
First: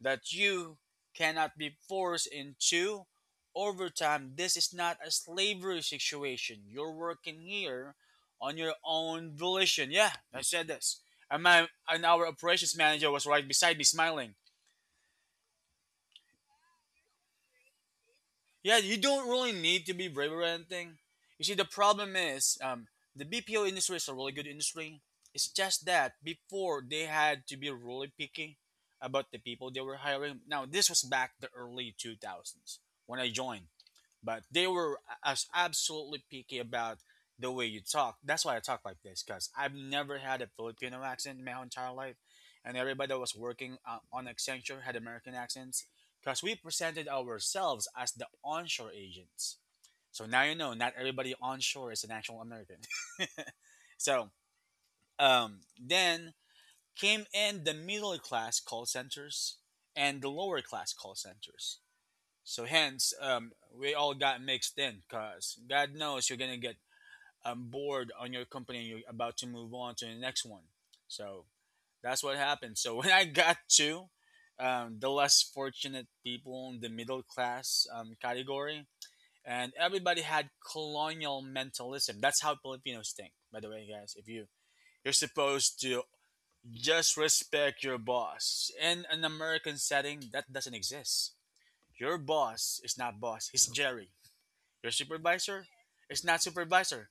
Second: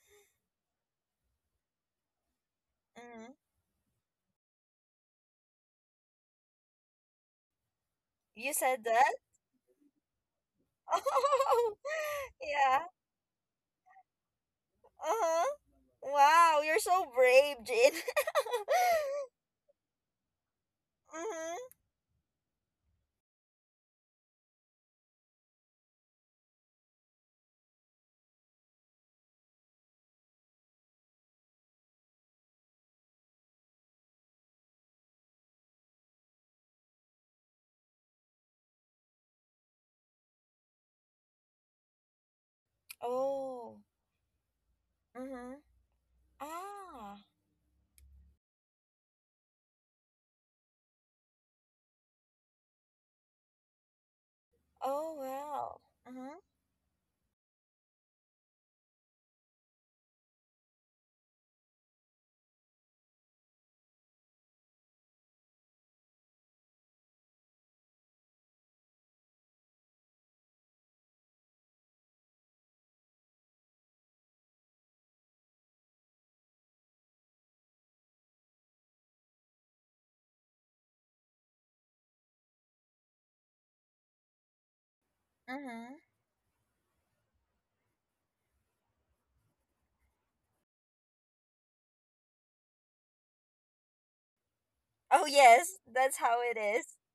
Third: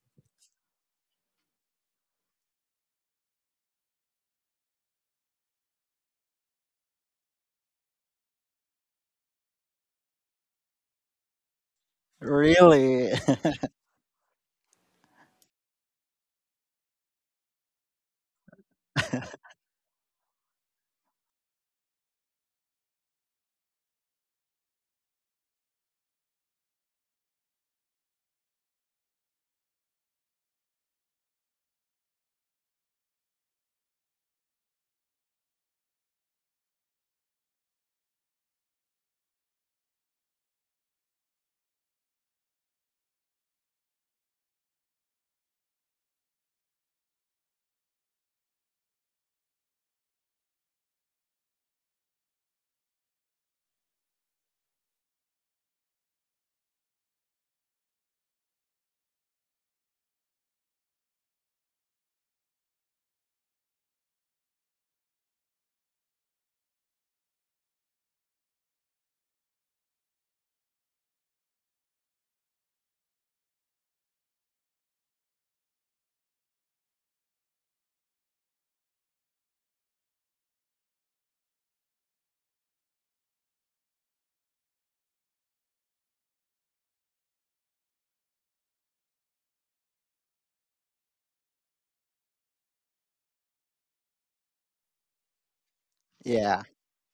[SPEAKER 2] that you cannot be forced into
[SPEAKER 1] Mm.
[SPEAKER 2] overtime. This is not a slavery situation. You're working here
[SPEAKER 1] You
[SPEAKER 2] on your
[SPEAKER 1] said that?
[SPEAKER 2] own volition. Yeah, I said this.
[SPEAKER 1] <laughs>
[SPEAKER 2] And my
[SPEAKER 1] Oh,
[SPEAKER 2] and our operations
[SPEAKER 1] yeah.
[SPEAKER 2] manager
[SPEAKER 3] really?
[SPEAKER 2] was right
[SPEAKER 3] <laughs>
[SPEAKER 2] beside me, smiling.
[SPEAKER 1] Uh-huh. Wow, you're so brave, Jin. <laughs>
[SPEAKER 2] Yeah, you don't really need to be brave or anything. You see, the
[SPEAKER 1] Mm-hmm.
[SPEAKER 2] problem is the BPO industry is a really good industry. It's just that before they had to be really picky about the people they were hiring. Now, this was back the early 2000s when I joined, but they were as absolutely picky about the way you talk. That's why I talk like this because I've never had a Filipino accent in my whole entire life, and everybody that was working
[SPEAKER 1] Oh,
[SPEAKER 2] on Accenture had American
[SPEAKER 1] mm-hmm.
[SPEAKER 2] accents because we presented
[SPEAKER 1] Ah,
[SPEAKER 2] ourselves as the onshore agents. So now you know not everybody onshore is an actual American. <laughs> So
[SPEAKER 1] oh, well.
[SPEAKER 2] then
[SPEAKER 1] Mm-hmm.
[SPEAKER 2] came in the middle class call centers and the lower class call centers. So hence, we all got mixed in because God knows you're gonna get bored on your company and you're about to move on to the next one. So that's what happened. So <laughs> when I got to the less fortunate people in the middle class category, and everybody had colonial mentalism. That's how Filipinos think, by the way, guys. If you're supposed
[SPEAKER 1] Mm-hmm.
[SPEAKER 2] to just respect your boss in an American setting, that doesn't exist. Your boss is not boss. He's Jerry. Your
[SPEAKER 1] Oh
[SPEAKER 2] supervisor
[SPEAKER 1] yes, that's
[SPEAKER 2] is
[SPEAKER 1] how
[SPEAKER 2] not
[SPEAKER 1] it
[SPEAKER 3] Yeah.
[SPEAKER 1] is.
[SPEAKER 2] supervisor.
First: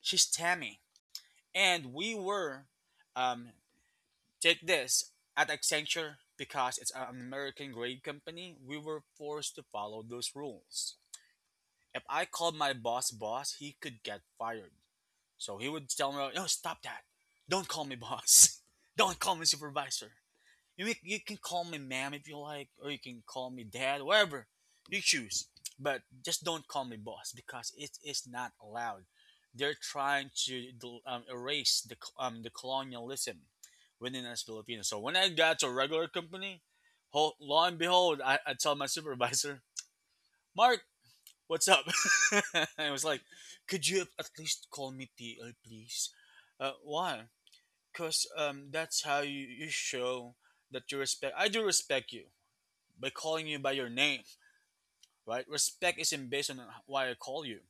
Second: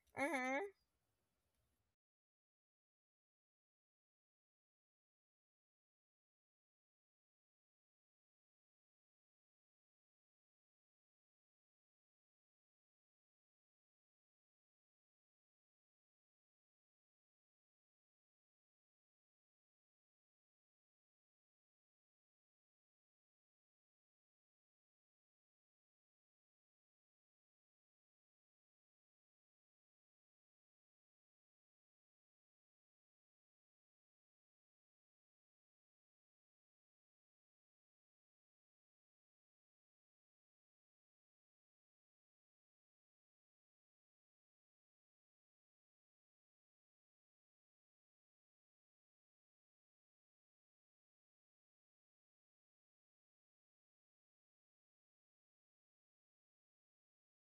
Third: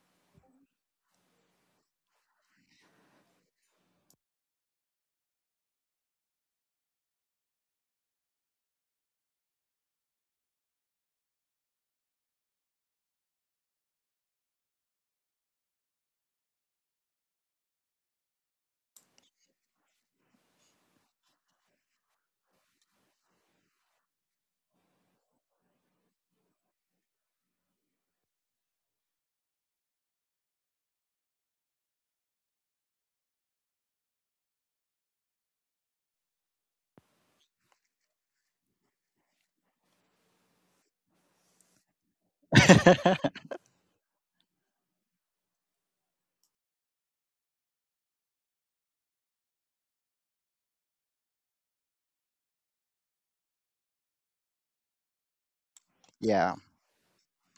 [SPEAKER 2] She's
[SPEAKER 1] Mhm.
[SPEAKER 2] Tammy. And um, take this at Accenture because it's an American grade company. We were forced to follow those rules. If I called my boss boss, he could get fired. So he would tell me, "No, stop that! Don't call me boss. <laughs> Don't call me supervisor." You can call me ma'am if you like, or you can call me dad, whatever you choose. But just don't call me boss because it is not allowed. They're trying to erase the colonialism within us Filipinos. So when I got to a regular company, lo and behold, I tell my supervisor, Mark, what's up? <laughs> I was like,
[SPEAKER 3] <laughs>
[SPEAKER 2] could you at least call me TL, please? Why? Cause that's how you show that you respect. I do respect you by calling you by your name, right? Respect isn't based on
[SPEAKER 3] Yeah.
[SPEAKER 2] why I call you,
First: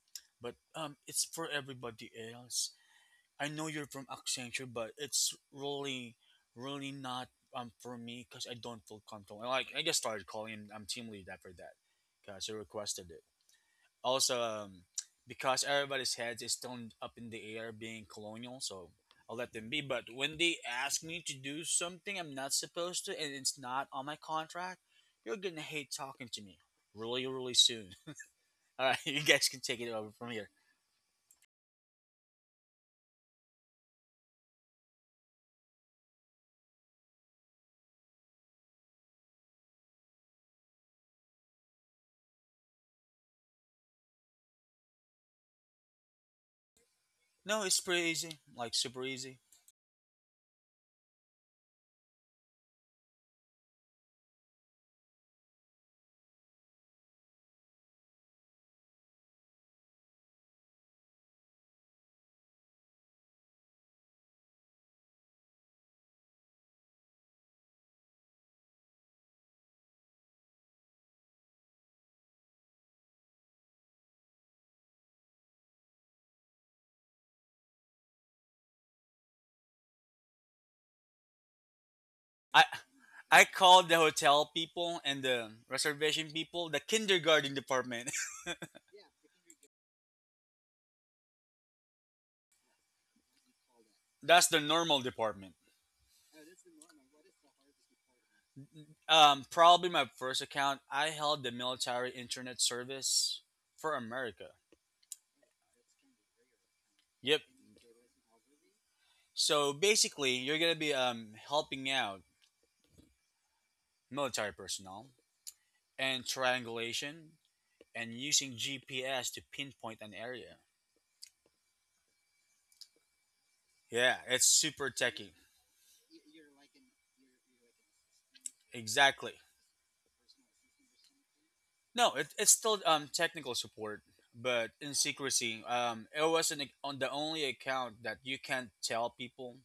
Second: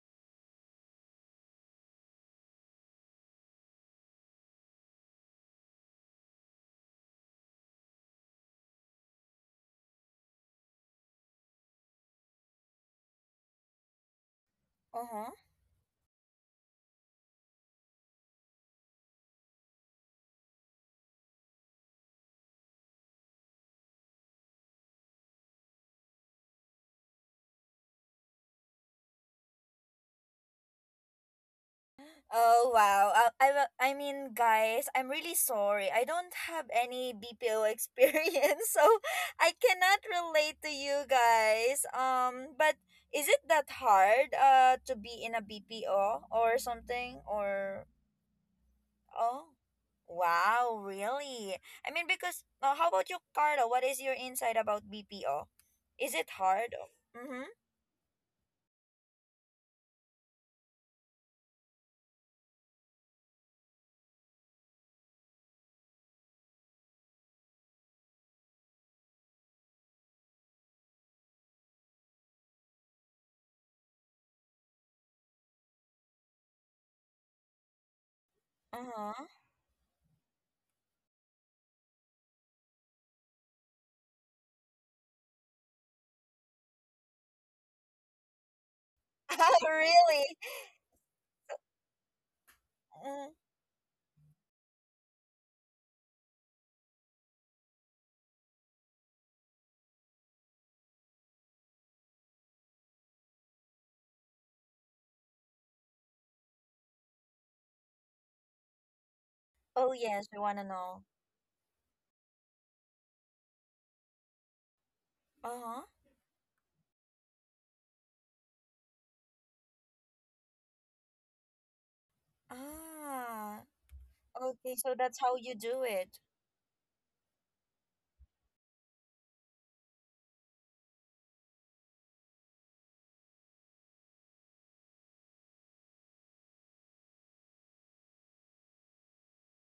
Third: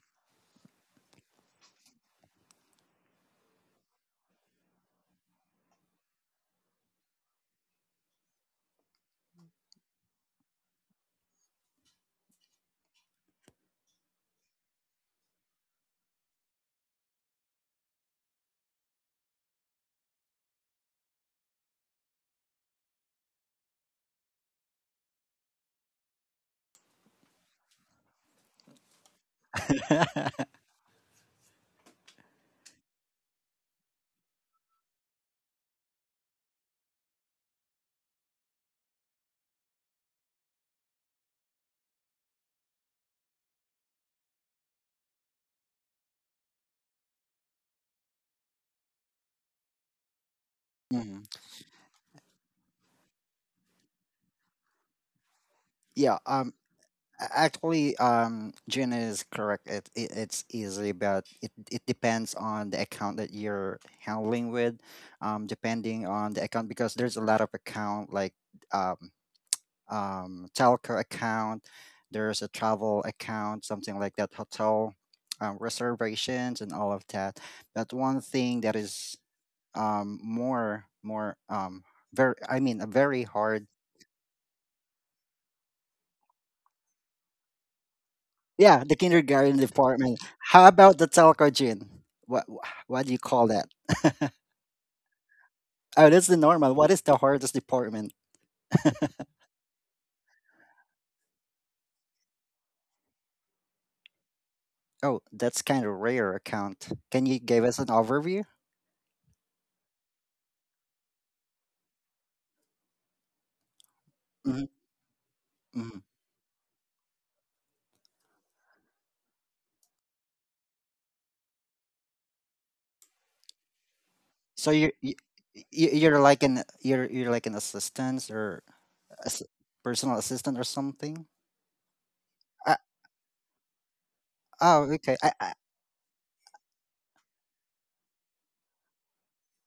[SPEAKER 2] but it's for everybody else. I know you're from Accenture, but it's really, really not for me because I don't feel comfortable. And like I just started calling him. I'm team lead after that, cause he requested it. Also,
[SPEAKER 1] Uh-huh.
[SPEAKER 2] because everybody's heads is turned up in the air, being colonial, so I'll let them be. But when they ask me to do something I'm not supposed to, and it's not on my contract, you're gonna hate talking to me really, really soon. <laughs> All right, you guys can take it over from
[SPEAKER 3] <laughs>
[SPEAKER 2] here.
[SPEAKER 1] Oh wow. I mean guys, I'm really sorry. I don't have any BPO experience, <laughs> so I cannot relate to you guys. But is it that hard to be in a BPO or something
[SPEAKER 2] No, it's
[SPEAKER 1] or
[SPEAKER 2] pretty easy, like super easy.
[SPEAKER 1] oh wow,
[SPEAKER 3] Mhm.
[SPEAKER 1] really? I mean because how about you Carla? What is your insight about BPO? Is
[SPEAKER 3] Yeah.
[SPEAKER 1] it
[SPEAKER 3] Um
[SPEAKER 1] hard?
[SPEAKER 3] A-
[SPEAKER 1] Mhm.
[SPEAKER 3] Actually, um, Gina is correct. It's easy, but it depends on the account that you're handling with. Depending on the account, because there's a lot of account like um telco account, there's a travel account, something like that, hotel, reservations, and all of that. But one thing that is
[SPEAKER 1] Uh-huh.
[SPEAKER 3] more, very, I
[SPEAKER 2] I
[SPEAKER 3] mean, a very
[SPEAKER 2] I
[SPEAKER 3] hard.
[SPEAKER 2] called the hotel people and the reservation people the kindergarten department.
[SPEAKER 3] Yeah, the
[SPEAKER 1] <laughs>
[SPEAKER 3] kindergarten
[SPEAKER 1] Oh
[SPEAKER 3] department.
[SPEAKER 1] really?
[SPEAKER 3] How about the telco, Gene? What what do you
[SPEAKER 1] Mm.
[SPEAKER 3] call that?
[SPEAKER 2] <laughs>
[SPEAKER 3] <laughs>
[SPEAKER 2] That's the normal department.
[SPEAKER 3] Oh, that's the normal. What is the hardest department?
[SPEAKER 2] Probably my first account. I held the military internet service for America.
[SPEAKER 3] Oh, that's kind of rare account. Can you
[SPEAKER 2] Yep.
[SPEAKER 3] give us an overview?
[SPEAKER 2] So
[SPEAKER 1] Oh yes,
[SPEAKER 2] basically,
[SPEAKER 1] I
[SPEAKER 2] you're
[SPEAKER 1] wanna
[SPEAKER 2] gonna be
[SPEAKER 1] know.
[SPEAKER 2] helping out military
[SPEAKER 3] Hmm.
[SPEAKER 2] personnel
[SPEAKER 1] Uh huh.
[SPEAKER 3] Hmm.
[SPEAKER 2] and triangulation and using GPS to pinpoint an area.
[SPEAKER 1] Ah,
[SPEAKER 2] Yeah, it's
[SPEAKER 3] So
[SPEAKER 1] okay.
[SPEAKER 2] super
[SPEAKER 3] you
[SPEAKER 1] So
[SPEAKER 3] you
[SPEAKER 1] that's
[SPEAKER 2] techy.
[SPEAKER 1] how you do
[SPEAKER 3] you- you're
[SPEAKER 1] it.
[SPEAKER 3] like an you're you're like an assistant or
[SPEAKER 2] Exactly.
[SPEAKER 3] as- personal assistant or something.
[SPEAKER 2] No, it's
[SPEAKER 3] I,
[SPEAKER 2] still technical support, but
[SPEAKER 3] oh,
[SPEAKER 2] in
[SPEAKER 3] okay. I,
[SPEAKER 2] secrecy. It was on the only account that you can't tell people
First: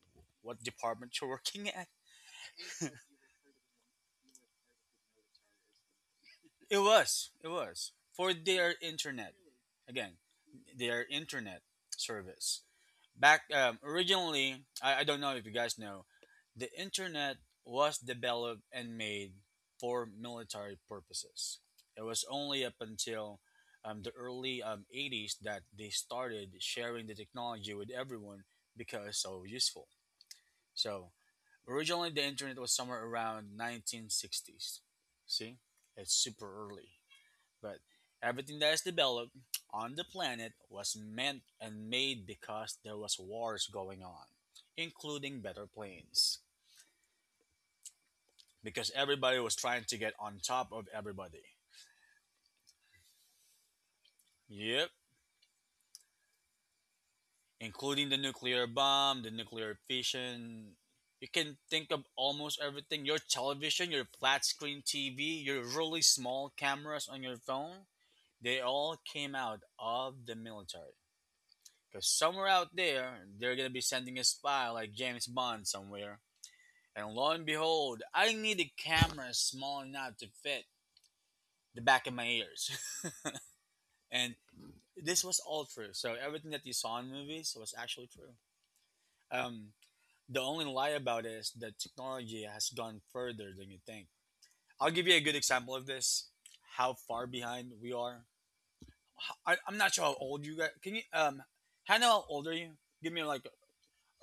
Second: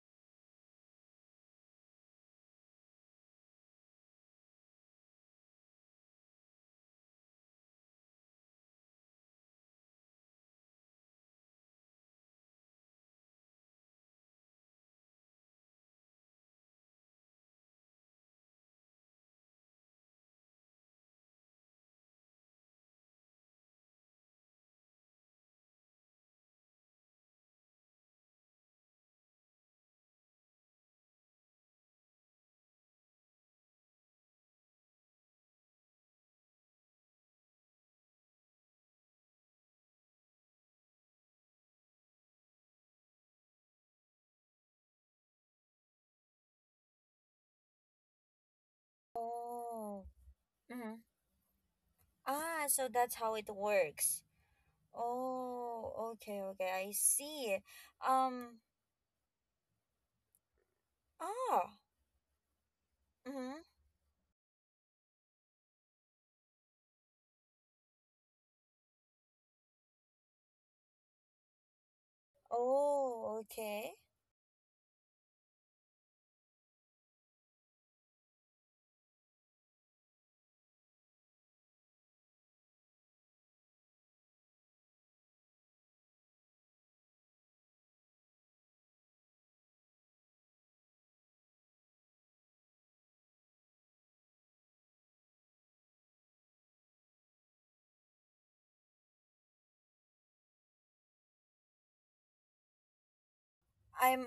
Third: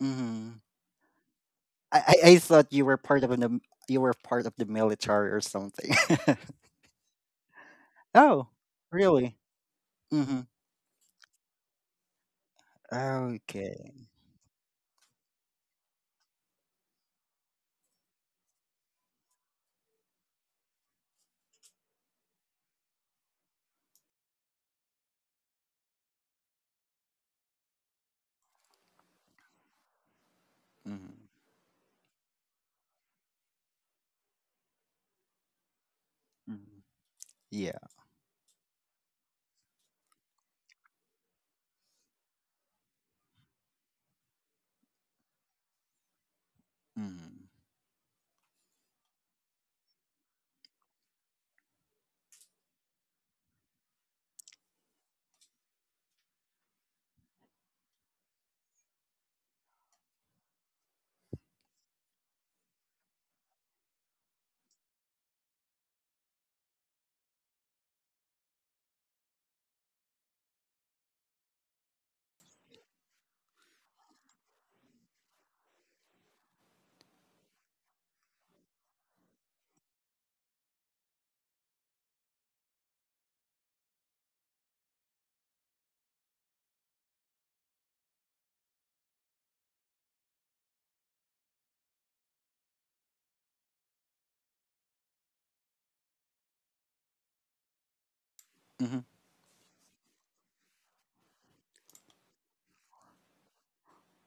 [SPEAKER 3] hmm
[SPEAKER 2] what department you're <laughs> working at.
[SPEAKER 3] I thought you were part of the military or something. <laughs>
[SPEAKER 2] It was. It was for
[SPEAKER 3] Oh,
[SPEAKER 2] their internet.
[SPEAKER 3] really?
[SPEAKER 2] Again,
[SPEAKER 3] Hmm.
[SPEAKER 2] their internet service. Back
[SPEAKER 3] Okay.
[SPEAKER 2] originally, I don't know if you guys know, the internet was developed and made for military purposes. It was only up until the early 80s that they started sharing the technology with everyone because it's so useful. So
[SPEAKER 3] Mhm,
[SPEAKER 2] originally, the internet was somewhere around 1960s. See, it's super
[SPEAKER 3] mhm.
[SPEAKER 2] early.
[SPEAKER 3] Yeah.
[SPEAKER 2] But everything that is developed on the planet was meant and made because there was wars going on, including better planes.
[SPEAKER 3] Mhm,
[SPEAKER 2] Because everybody was trying to
[SPEAKER 1] Oh.
[SPEAKER 2] get on top of
[SPEAKER 1] Mm-hmm.
[SPEAKER 2] everybody.
[SPEAKER 1] Ah, so that's how it works.
[SPEAKER 2] Yep,
[SPEAKER 1] Oh, okay, okay. I see.
[SPEAKER 2] including the
[SPEAKER 1] Um.
[SPEAKER 2] nuclear bomb, the nuclear fission. You can
[SPEAKER 1] Ah.
[SPEAKER 2] think of almost everything your
[SPEAKER 1] Mm-hmm.
[SPEAKER 2] television, your flat screen TV, your really small cameras on your phone. They all came out of the military. Because somewhere out there,
[SPEAKER 1] Oh,
[SPEAKER 2] they're going to be
[SPEAKER 1] okay.
[SPEAKER 2] sending a spy like James Bond somewhere. And lo and behold, I need a camera small enough to fit the back of my ears. <laughs> And this was all true. So everything that you saw in movies was actually true. Um, the only lie about it is that technology has gone further than you think. I'll give you a good example of this. How far behind we are.
[SPEAKER 3] mhm.
[SPEAKER 2] I'm not sure how old you guys. Can you Hannah, how old are you? Give me like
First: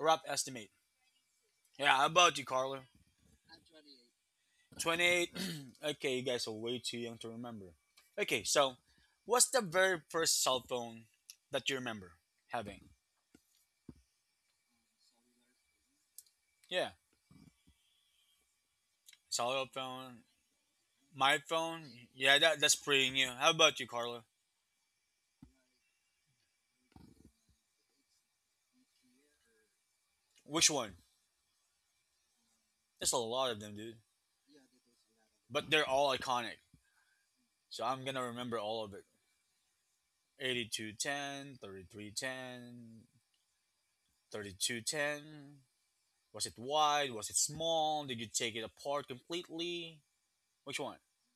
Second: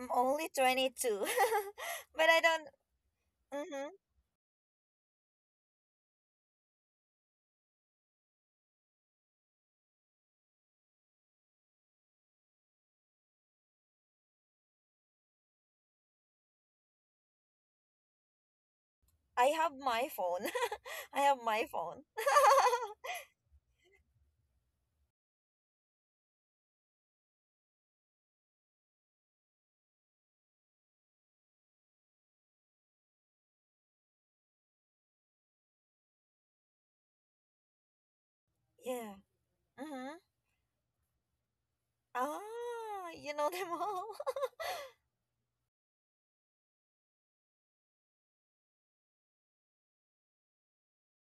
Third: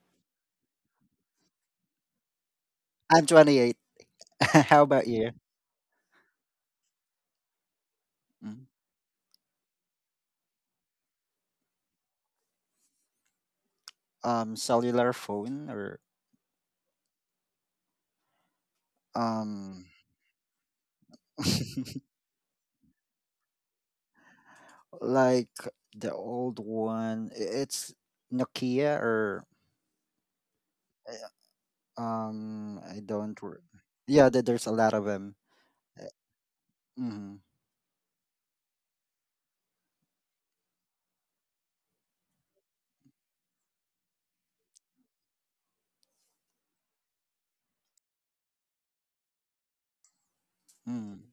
[SPEAKER 2] a rough
[SPEAKER 1] only
[SPEAKER 2] estimate.
[SPEAKER 1] 22,
[SPEAKER 2] Yeah, how
[SPEAKER 1] <laughs> but
[SPEAKER 2] about
[SPEAKER 1] I
[SPEAKER 2] you,
[SPEAKER 1] don't.
[SPEAKER 2] Carla?
[SPEAKER 3] I'm 28.
[SPEAKER 1] Mm-hmm.
[SPEAKER 3] <laughs> How about
[SPEAKER 2] 28.
[SPEAKER 3] you?
[SPEAKER 2] <clears throat> Okay, you guys are way too young to remember. Okay,
[SPEAKER 3] Mhm.
[SPEAKER 2] so what's the very first cell phone that you remember having?
[SPEAKER 3] Cellular phone or
[SPEAKER 2] Yeah,
[SPEAKER 1] I
[SPEAKER 2] cell
[SPEAKER 1] have
[SPEAKER 3] um,
[SPEAKER 1] my
[SPEAKER 2] phone,
[SPEAKER 1] phone. <laughs> I have
[SPEAKER 2] my
[SPEAKER 1] my
[SPEAKER 2] phone.
[SPEAKER 1] phone.
[SPEAKER 3] <laughs>
[SPEAKER 2] Yeah, that's pretty
[SPEAKER 1] <laughs>
[SPEAKER 2] new. How about you, Carla?
[SPEAKER 3] like the old one. It's Nokia or
[SPEAKER 2] Which one?
[SPEAKER 3] I
[SPEAKER 2] There's a
[SPEAKER 3] don't.
[SPEAKER 2] lot of them, dude.
[SPEAKER 3] Yeah, there's a lot of them.
[SPEAKER 2] But they're all iconic.
[SPEAKER 3] Mm-hmm.
[SPEAKER 2] So I'm going to remember all of it.
[SPEAKER 1] Yeah. Mm-hmm.
[SPEAKER 2] 82, ten, 33, ten,
[SPEAKER 1] Ah, you know them all.
[SPEAKER 2] 32,
[SPEAKER 1] <laughs>
[SPEAKER 2] ten. Was it wide? Was it small? Did you take it apart completely? Which one?
[SPEAKER 3] Mm.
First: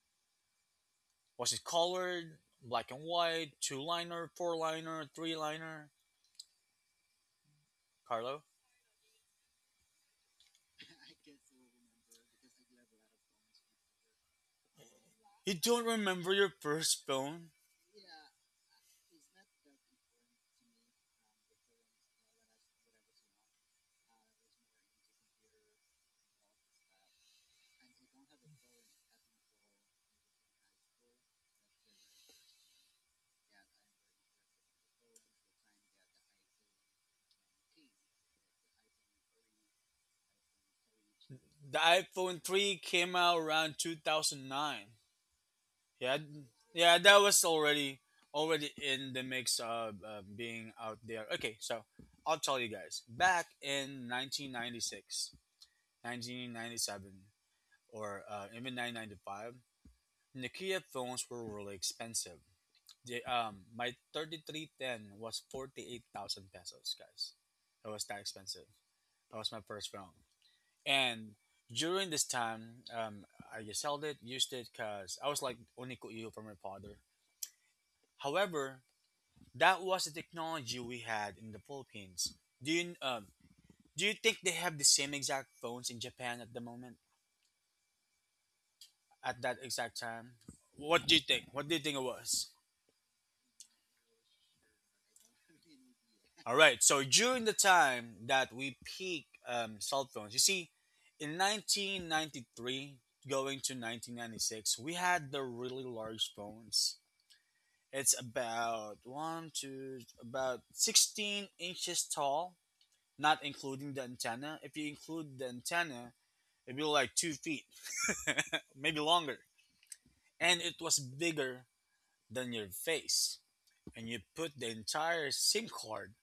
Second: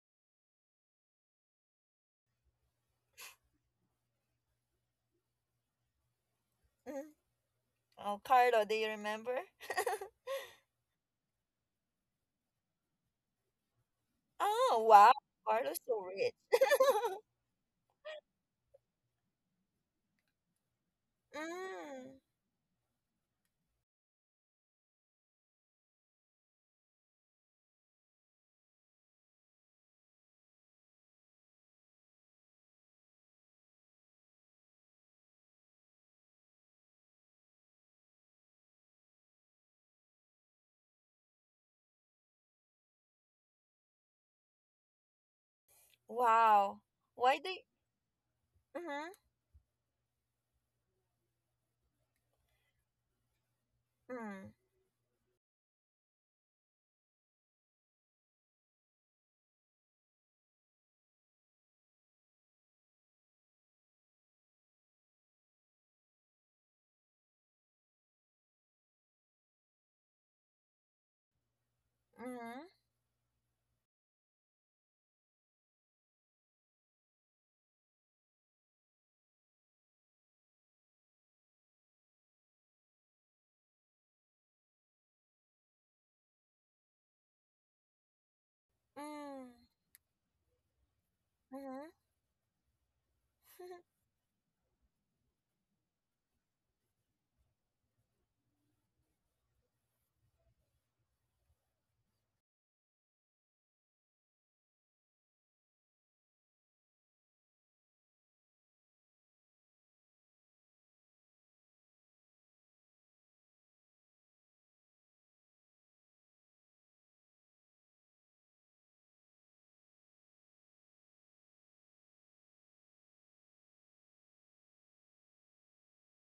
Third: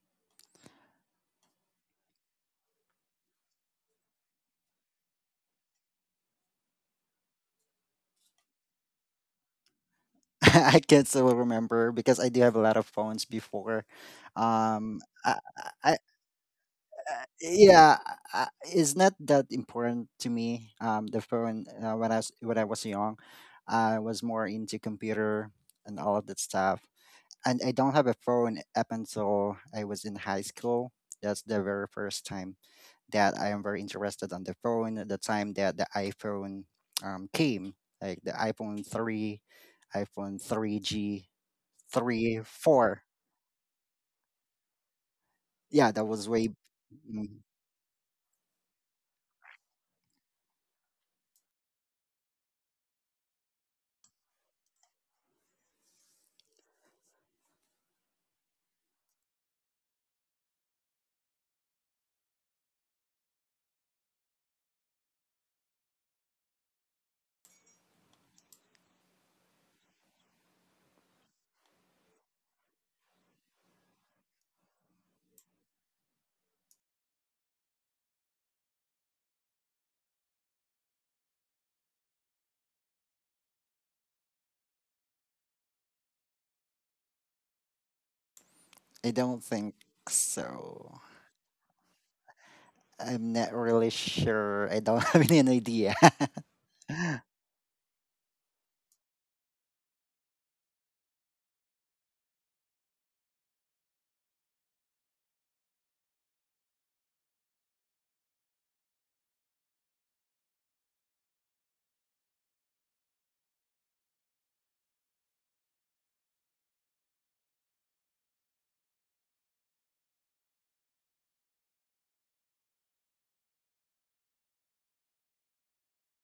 [SPEAKER 2] What's it colored? Black and white, two liner, four liner, three liner.
[SPEAKER 1] Mm. Oh,
[SPEAKER 2] Carlo,
[SPEAKER 1] Carlo, do you remember? <laughs>
[SPEAKER 3] <laughs> I can't still remember because I do have a lot of phones before.
[SPEAKER 1] Oh,
[SPEAKER 3] Um,
[SPEAKER 1] wow.
[SPEAKER 3] I,
[SPEAKER 2] you
[SPEAKER 1] Carlo's
[SPEAKER 2] don't
[SPEAKER 3] I
[SPEAKER 1] so
[SPEAKER 2] remember
[SPEAKER 1] rich.
[SPEAKER 2] your first
[SPEAKER 3] Uh,
[SPEAKER 2] phone?
[SPEAKER 3] yeah it's not that important to me, the
[SPEAKER 1] <laughs> Mm.
[SPEAKER 3] phone, when I was young. I was more into computer and all of that stuff, and I don't have a phone up until I was in high school. That's the very first time that I am very interested on the phone, at the time that the iPhone came, like the iPhone 3, iPhone 3G,
[SPEAKER 2] The
[SPEAKER 3] 3,
[SPEAKER 2] iPhone 3
[SPEAKER 3] 4.
[SPEAKER 2] came out around 2009.
[SPEAKER 3] Yeah, that
[SPEAKER 2] Yeah,
[SPEAKER 3] was way.
[SPEAKER 1] Wow.
[SPEAKER 2] yeah, that
[SPEAKER 3] mm,
[SPEAKER 1] Why
[SPEAKER 2] was
[SPEAKER 1] do you...
[SPEAKER 2] already
[SPEAKER 1] Mm-hmm.
[SPEAKER 2] in the mix of being out there. Okay, so I'll tell you guys. Back in
[SPEAKER 1] Mm.
[SPEAKER 2] 1996, 1997, or even 1995, Nokia phones were really expensive. My 3310 was 48,000 pesos, guys. It was that expensive. That was my first phone. And during this
[SPEAKER 1] Mm-hmm.
[SPEAKER 2] time, I just held it, used it, because I was like onikuyo from my father. However, that was the technology we had in the Philippines. Do you, um, do you think they have the same exact phones in Japan at the moment,
[SPEAKER 3] I don't
[SPEAKER 2] at
[SPEAKER 1] Mm.
[SPEAKER 2] that
[SPEAKER 3] think
[SPEAKER 2] exact time?
[SPEAKER 3] so.
[SPEAKER 2] What do you think? What do you
[SPEAKER 1] Mm-hmm.
[SPEAKER 2] think it was?
[SPEAKER 3] I'm not really
[SPEAKER 1] <laughs>
[SPEAKER 3] sure. I don't <laughs> have any idea.
[SPEAKER 2] All right. So
[SPEAKER 3] <laughs>
[SPEAKER 2] during the time that we peak cell phones, you see, in 1993 going to 1996, we had the really large phones. It's about one to about 16 inches tall, not including the antenna. If you include the antenna, it'd be like 2 feet, <laughs> maybe longer. And it was bigger than your face. And you put the entire SIM card.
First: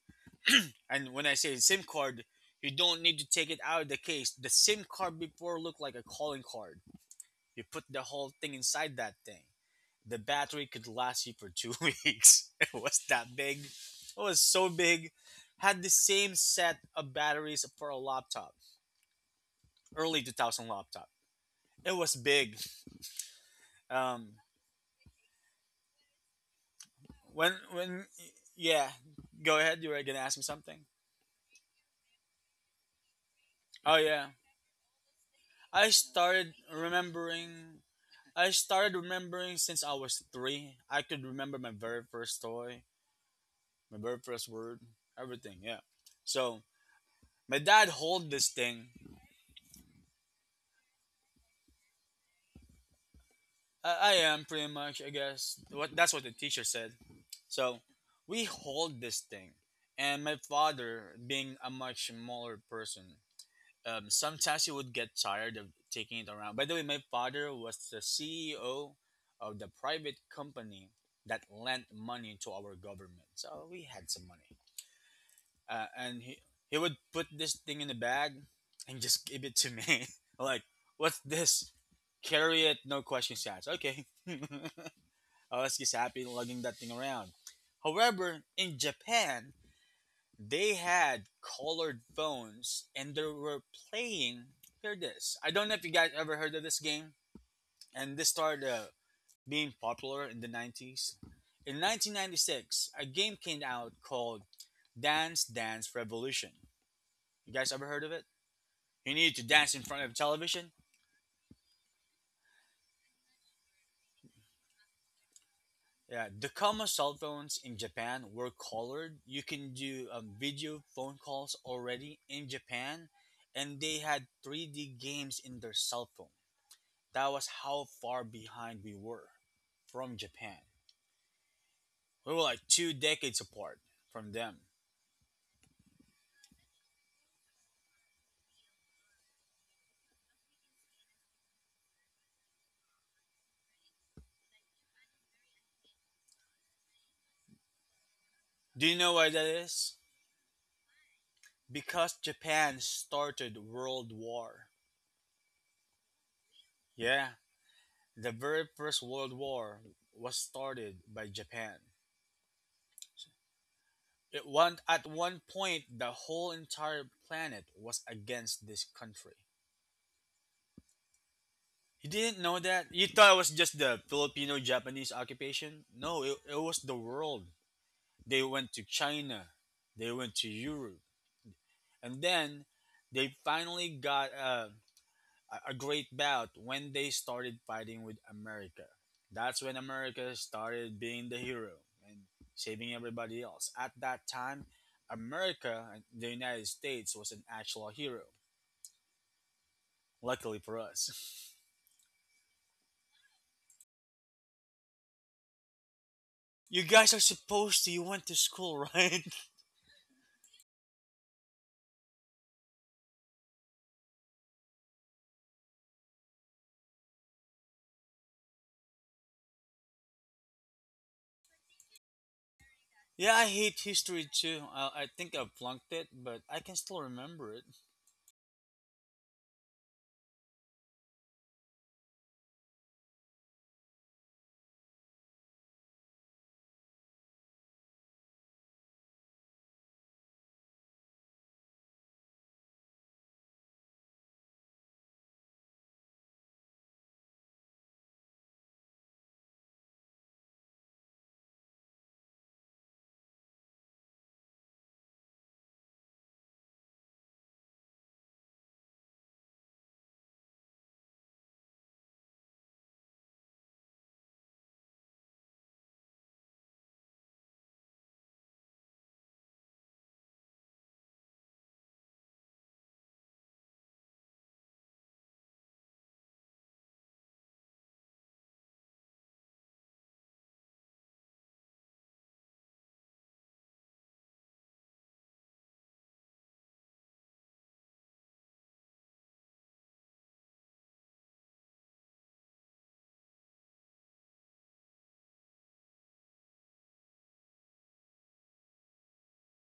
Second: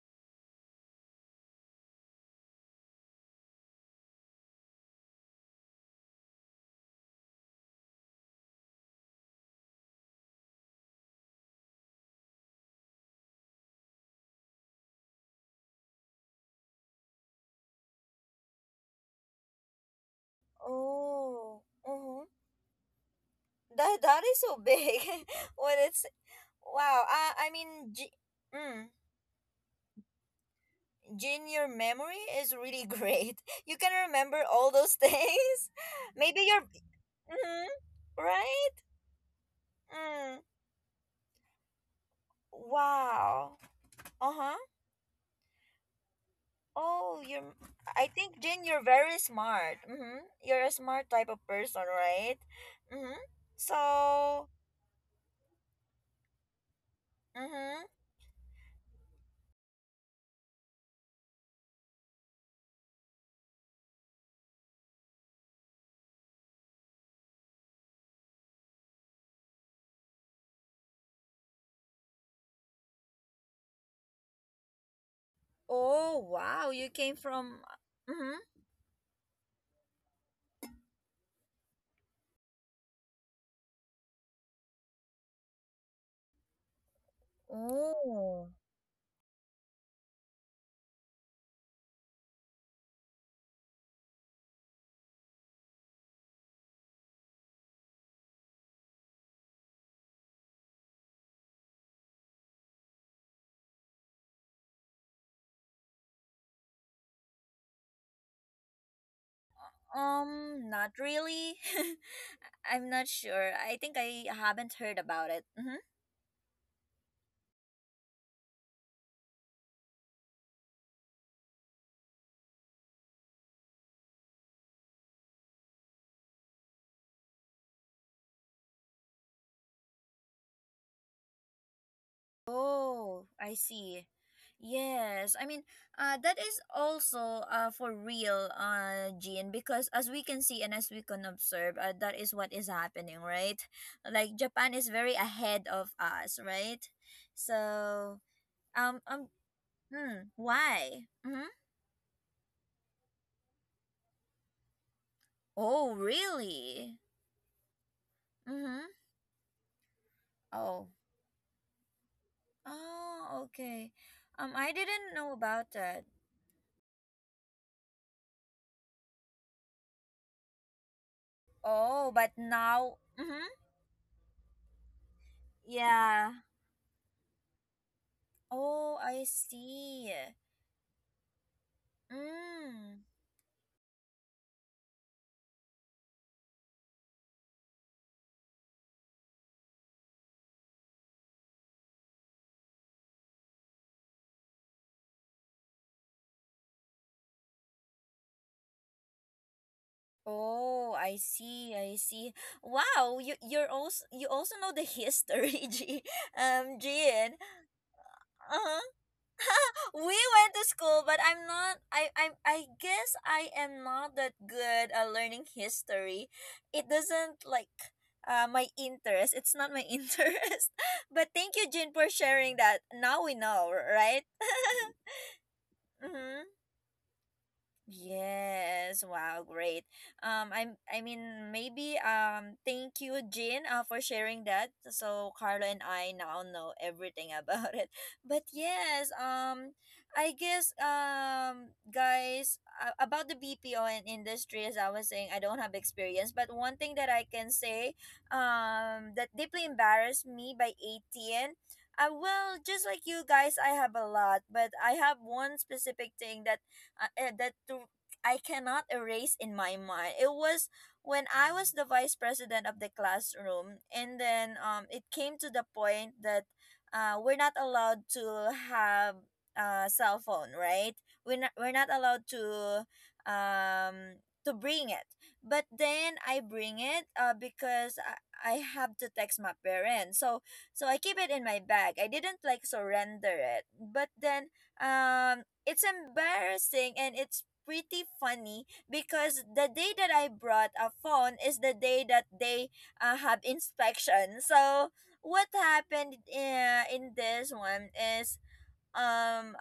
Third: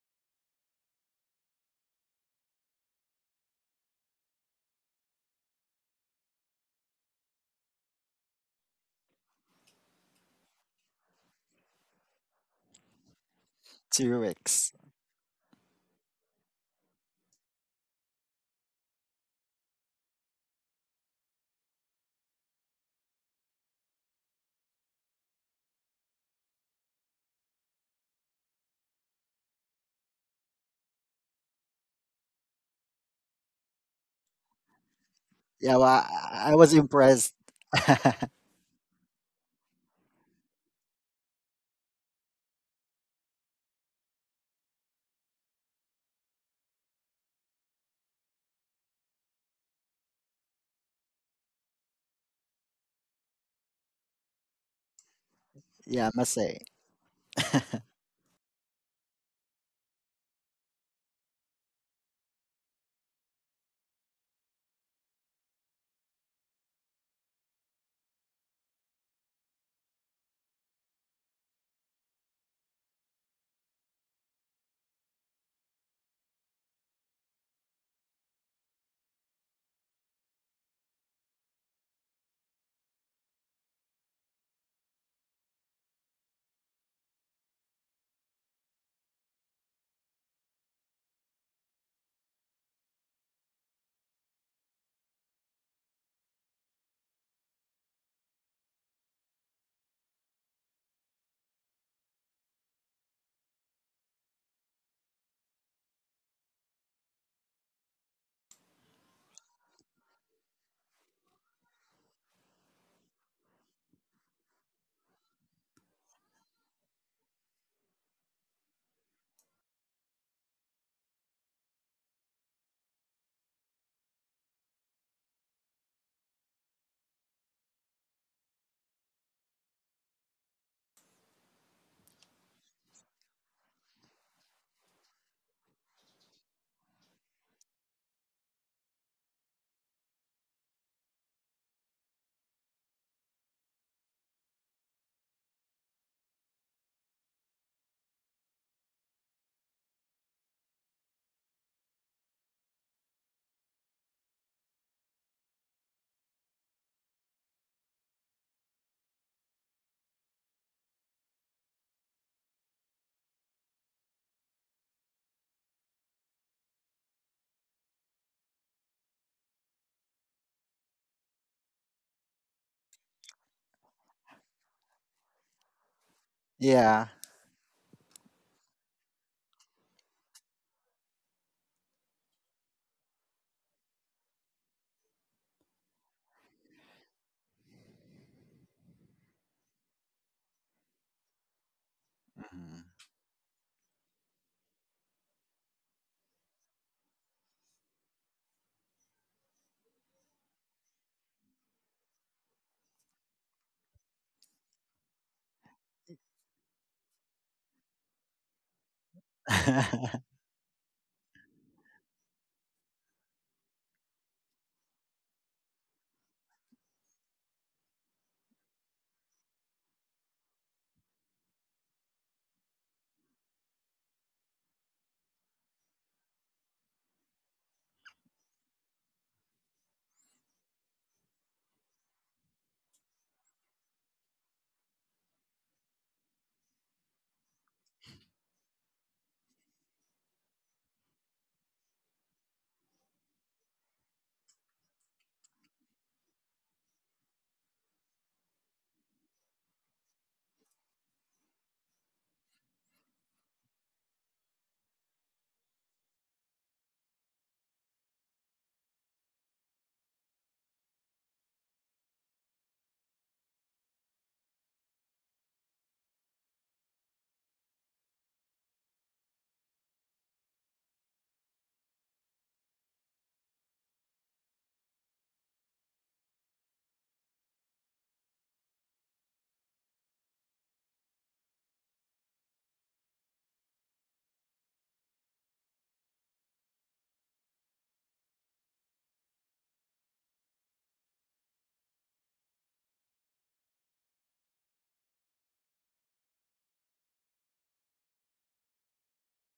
[SPEAKER 2] And when I say SIM card, you don't need to take it out of the case. The SIM card before looked like a calling card. You put the whole thing inside that thing. The battery could last you for two <laughs> weeks. It was that big.
[SPEAKER 3] Two
[SPEAKER 2] It was so
[SPEAKER 3] weeks.
[SPEAKER 2] big. Had the same set of batteries for a laptop, early 2000 laptop.
[SPEAKER 1] Oh.
[SPEAKER 2] It was
[SPEAKER 1] Mm-hmm.
[SPEAKER 2] big.
[SPEAKER 1] That that
[SPEAKER 2] Um,
[SPEAKER 1] is so big. <laughs> When it's wow. I mean,
[SPEAKER 2] when
[SPEAKER 1] G-, mm,
[SPEAKER 2] Yeah, go ahead. You were gonna ask me something.
[SPEAKER 1] Jin, your memory is really great. <laughs> You can
[SPEAKER 2] Oh yeah,
[SPEAKER 1] remember all those things.
[SPEAKER 3] Yeah, well,
[SPEAKER 2] I
[SPEAKER 1] <laughs> Maybe
[SPEAKER 3] I
[SPEAKER 2] started
[SPEAKER 1] your
[SPEAKER 3] was impressed.
[SPEAKER 1] mm-hmm,
[SPEAKER 2] remembering I
[SPEAKER 1] right?
[SPEAKER 2] started remembering since I was
[SPEAKER 1] Mm,
[SPEAKER 2] 3. I could remember my very first toy,
[SPEAKER 1] wow.
[SPEAKER 2] my very first
[SPEAKER 1] Uh-huh.
[SPEAKER 2] word, everything. Yeah. So
[SPEAKER 1] Oh, you're
[SPEAKER 2] my dad
[SPEAKER 1] I
[SPEAKER 2] hold
[SPEAKER 1] think
[SPEAKER 2] this
[SPEAKER 1] Jin, you're
[SPEAKER 2] thing.
[SPEAKER 1] very smart. Mm-hmm. You're a smart type of person, right? Mm-hmm.
[SPEAKER 2] I
[SPEAKER 1] So,
[SPEAKER 2] am pretty much, I guess. What
[SPEAKER 3] Yeah, I
[SPEAKER 2] That's what
[SPEAKER 3] must
[SPEAKER 2] the
[SPEAKER 3] say.
[SPEAKER 2] teacher said.
[SPEAKER 3] <laughs>
[SPEAKER 1] mm-hmm.
[SPEAKER 2] So we hold this thing, and my father, being a much smaller person, sometimes he would get tired of taking it around. By the way, my father was the CEO of the private company that lent money to our government, so we had some money. uh,
[SPEAKER 1] Oh,
[SPEAKER 2] and he
[SPEAKER 1] wow.
[SPEAKER 2] he
[SPEAKER 1] You
[SPEAKER 2] would
[SPEAKER 1] came
[SPEAKER 2] put this
[SPEAKER 1] from
[SPEAKER 2] thing in the
[SPEAKER 1] mm-hmm.
[SPEAKER 2] bag and just give it to me. <laughs> Like, what's this? Carry it, no questions asked. Okay, <laughs> I was just happy lugging that thing around. However,
[SPEAKER 1] Oh.
[SPEAKER 2] in Japan, they had colored phones and they were playing. Hear this. I don't know if you guys ever heard of this game, and this started being popular in the 90s. In 1996, a game came out called Dance Dance Revolution. You guys ever heard of it? You needed to dance in front of a television?
[SPEAKER 1] Not really. <laughs> I'm not sure. I think I haven't heard about it. Mm-hmm.
[SPEAKER 2] Yeah, the Kama cell phones in Japan were colored. You can do video phone calls already in Japan, and they had 3D games in their cell phone. That was how far behind we were from Japan. We were like two
[SPEAKER 1] Oh,
[SPEAKER 2] decades
[SPEAKER 1] I
[SPEAKER 2] apart
[SPEAKER 1] see.
[SPEAKER 2] from them.
[SPEAKER 1] Yes, I mean, that is also for real, Jean, because as we can see and as we can observe, that is what is happening, right? Like Japan is very ahead of us, right? So,
[SPEAKER 2] Do you
[SPEAKER 1] um,
[SPEAKER 2] know why
[SPEAKER 1] um,
[SPEAKER 2] that is?
[SPEAKER 1] hmm, why? Mm-hmm.
[SPEAKER 2] Because Japan started World War.
[SPEAKER 1] Oh, really?
[SPEAKER 2] Yeah, the very
[SPEAKER 1] Mm-hmm.
[SPEAKER 2] first World War was
[SPEAKER 1] Oh,
[SPEAKER 2] started by Japan.
[SPEAKER 1] oh, okay.
[SPEAKER 2] At one
[SPEAKER 1] I
[SPEAKER 2] at
[SPEAKER 1] didn't
[SPEAKER 2] one
[SPEAKER 1] know about
[SPEAKER 2] point, the
[SPEAKER 1] that.
[SPEAKER 2] whole entire planet was against this country. You
[SPEAKER 1] Oh, but
[SPEAKER 2] didn't know that?
[SPEAKER 1] now,
[SPEAKER 2] You thought it was
[SPEAKER 1] mm-hmm.
[SPEAKER 2] just the Filipino-Japanese occupation? No, it,
[SPEAKER 1] Yeah.
[SPEAKER 2] it was the
[SPEAKER 3] Yeah.
[SPEAKER 2] world. They went to
[SPEAKER 1] Oh, I
[SPEAKER 2] China. They
[SPEAKER 1] see.
[SPEAKER 2] went to Europe, and then
[SPEAKER 1] Mm.
[SPEAKER 2] they finally got a great bout when they started fighting with America. That's when America started being the hero and
[SPEAKER 3] Mhm.
[SPEAKER 2] saving everybody else. At that time, America, the United States, was an actual hero. Luckily for
[SPEAKER 1] Oh, I
[SPEAKER 2] us. <laughs>
[SPEAKER 1] see. I see. Wow, you also know the history, <laughs> G.
[SPEAKER 2] You guys are
[SPEAKER 1] Gian.
[SPEAKER 2] supposed to. You went to school,
[SPEAKER 1] Uh-huh.
[SPEAKER 2] right?
[SPEAKER 1] <laughs> We
[SPEAKER 3] <laughs>
[SPEAKER 1] went to school, but I guess I am not that good at learning history. It doesn't like my interest. It's not my <laughs> interest. But thank you, Jin, for sharing that.
[SPEAKER 2] <laughs>
[SPEAKER 1] Now
[SPEAKER 2] Yeah,
[SPEAKER 1] we
[SPEAKER 2] I
[SPEAKER 1] know,
[SPEAKER 2] hate history
[SPEAKER 1] right?
[SPEAKER 2] too. I think I flunked it,
[SPEAKER 1] <laughs>
[SPEAKER 2] but
[SPEAKER 1] Mm-hmm.
[SPEAKER 2] I can still remember it.
[SPEAKER 1] Yes, wow, great. I mean, maybe, thank you, Jean, for sharing that. So Carlo and I now know everything about it. <laughs> But yes, I guess, guys, about the BPO and industry, as I was saying, I don't have experience, but one thing that I can say, that deeply embarrassed me by 18, well, just like you guys, I have a lot, but I have one specific thing that that to I cannot erase in my mind. It was when I was the vice president of the classroom, and then it came to the point that we're not allowed to have a cell phone, right? We're not allowed to bring it. But then I bring it because I have to text my parents. So so I keep it in my bag. I didn't like surrender it. But then it's embarrassing and it's pretty funny because the day that I brought a phone is the day that they have inspection. So what happened in this one is um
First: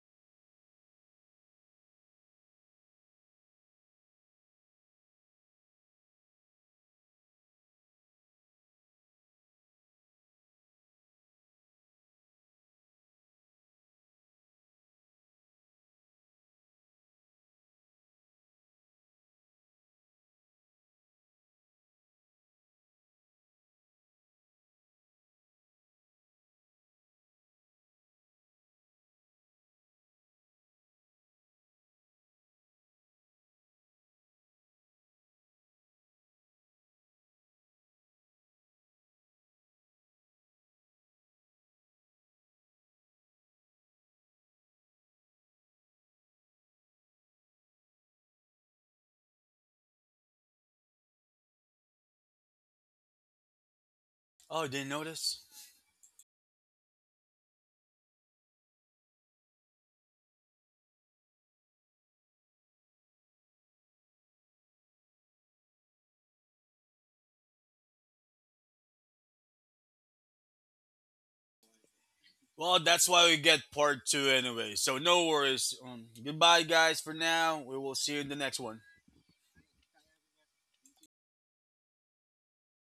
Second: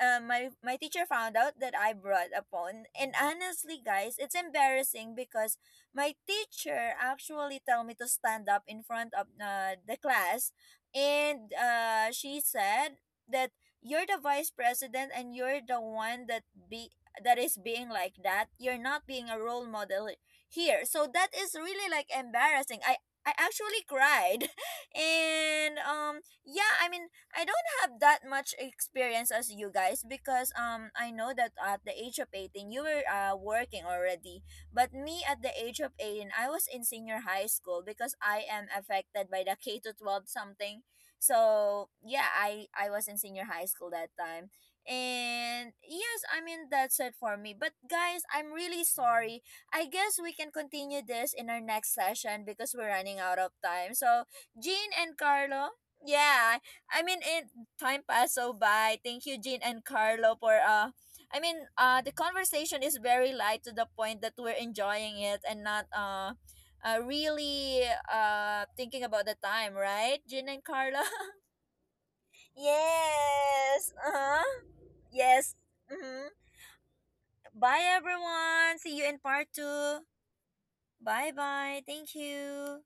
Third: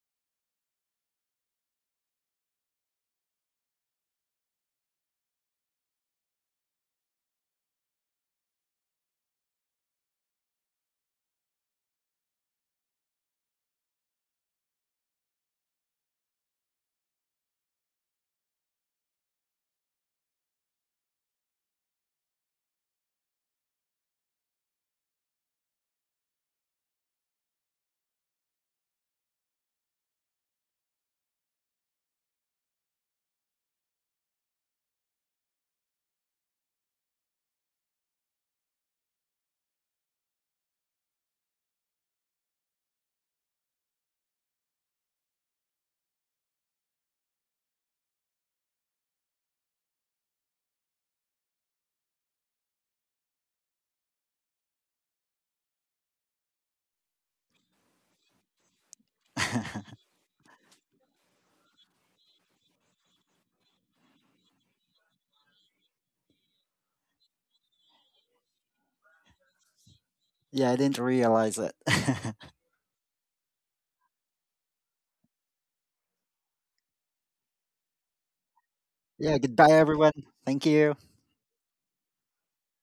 [SPEAKER 1] my teacher found out that I brought a phone. And honestly, guys, it's embarrassing because my teacher actually told me to stand up in front of the class, and she said that you're the vice president and you're the one that be that is being like that. You're not being a role model here. So that is really like embarrassing. I actually cried, <laughs> and yeah, I mean I don't have that much experience as you guys because I know that at the age of 18 you were working already. But me at the age of 18 I was in senior high school because I am affected by the <laughs> K to 12 something. So, yeah, I was in senior high school that time. And yes, I mean that's it for me. But guys, I'm really sorry. I guess we can continue this in our next session because we're running out of time. So,
[SPEAKER 2] Oh, did you
[SPEAKER 1] Jean and
[SPEAKER 2] notice?
[SPEAKER 1] Carlo, yeah, I mean, it time passed so by. Thank you, Jean and Carlo, for I mean, the conversation is very light to the point that we're enjoying it and not really thinking about the time, right, Jean and
[SPEAKER 3] Yeah, I didn't
[SPEAKER 1] Carlo?
[SPEAKER 3] realize it. <laughs>
[SPEAKER 1] <laughs>
[SPEAKER 2] Well, that's why we get
[SPEAKER 1] Yes.
[SPEAKER 2] part
[SPEAKER 1] Uh
[SPEAKER 2] two
[SPEAKER 1] huh.
[SPEAKER 2] anyway. So no
[SPEAKER 1] Yes.
[SPEAKER 2] worries.
[SPEAKER 1] Mm-hmm.
[SPEAKER 2] Goodbye, guys, for now. We
[SPEAKER 1] Bye,
[SPEAKER 2] will see you in the next
[SPEAKER 1] everyone.
[SPEAKER 2] one.
[SPEAKER 1] See you in
[SPEAKER 3] Yeah,
[SPEAKER 1] part
[SPEAKER 3] goodbye,
[SPEAKER 1] two.
[SPEAKER 3] everyone. Thank you.
[SPEAKER 1] Bye, bye. Thank you.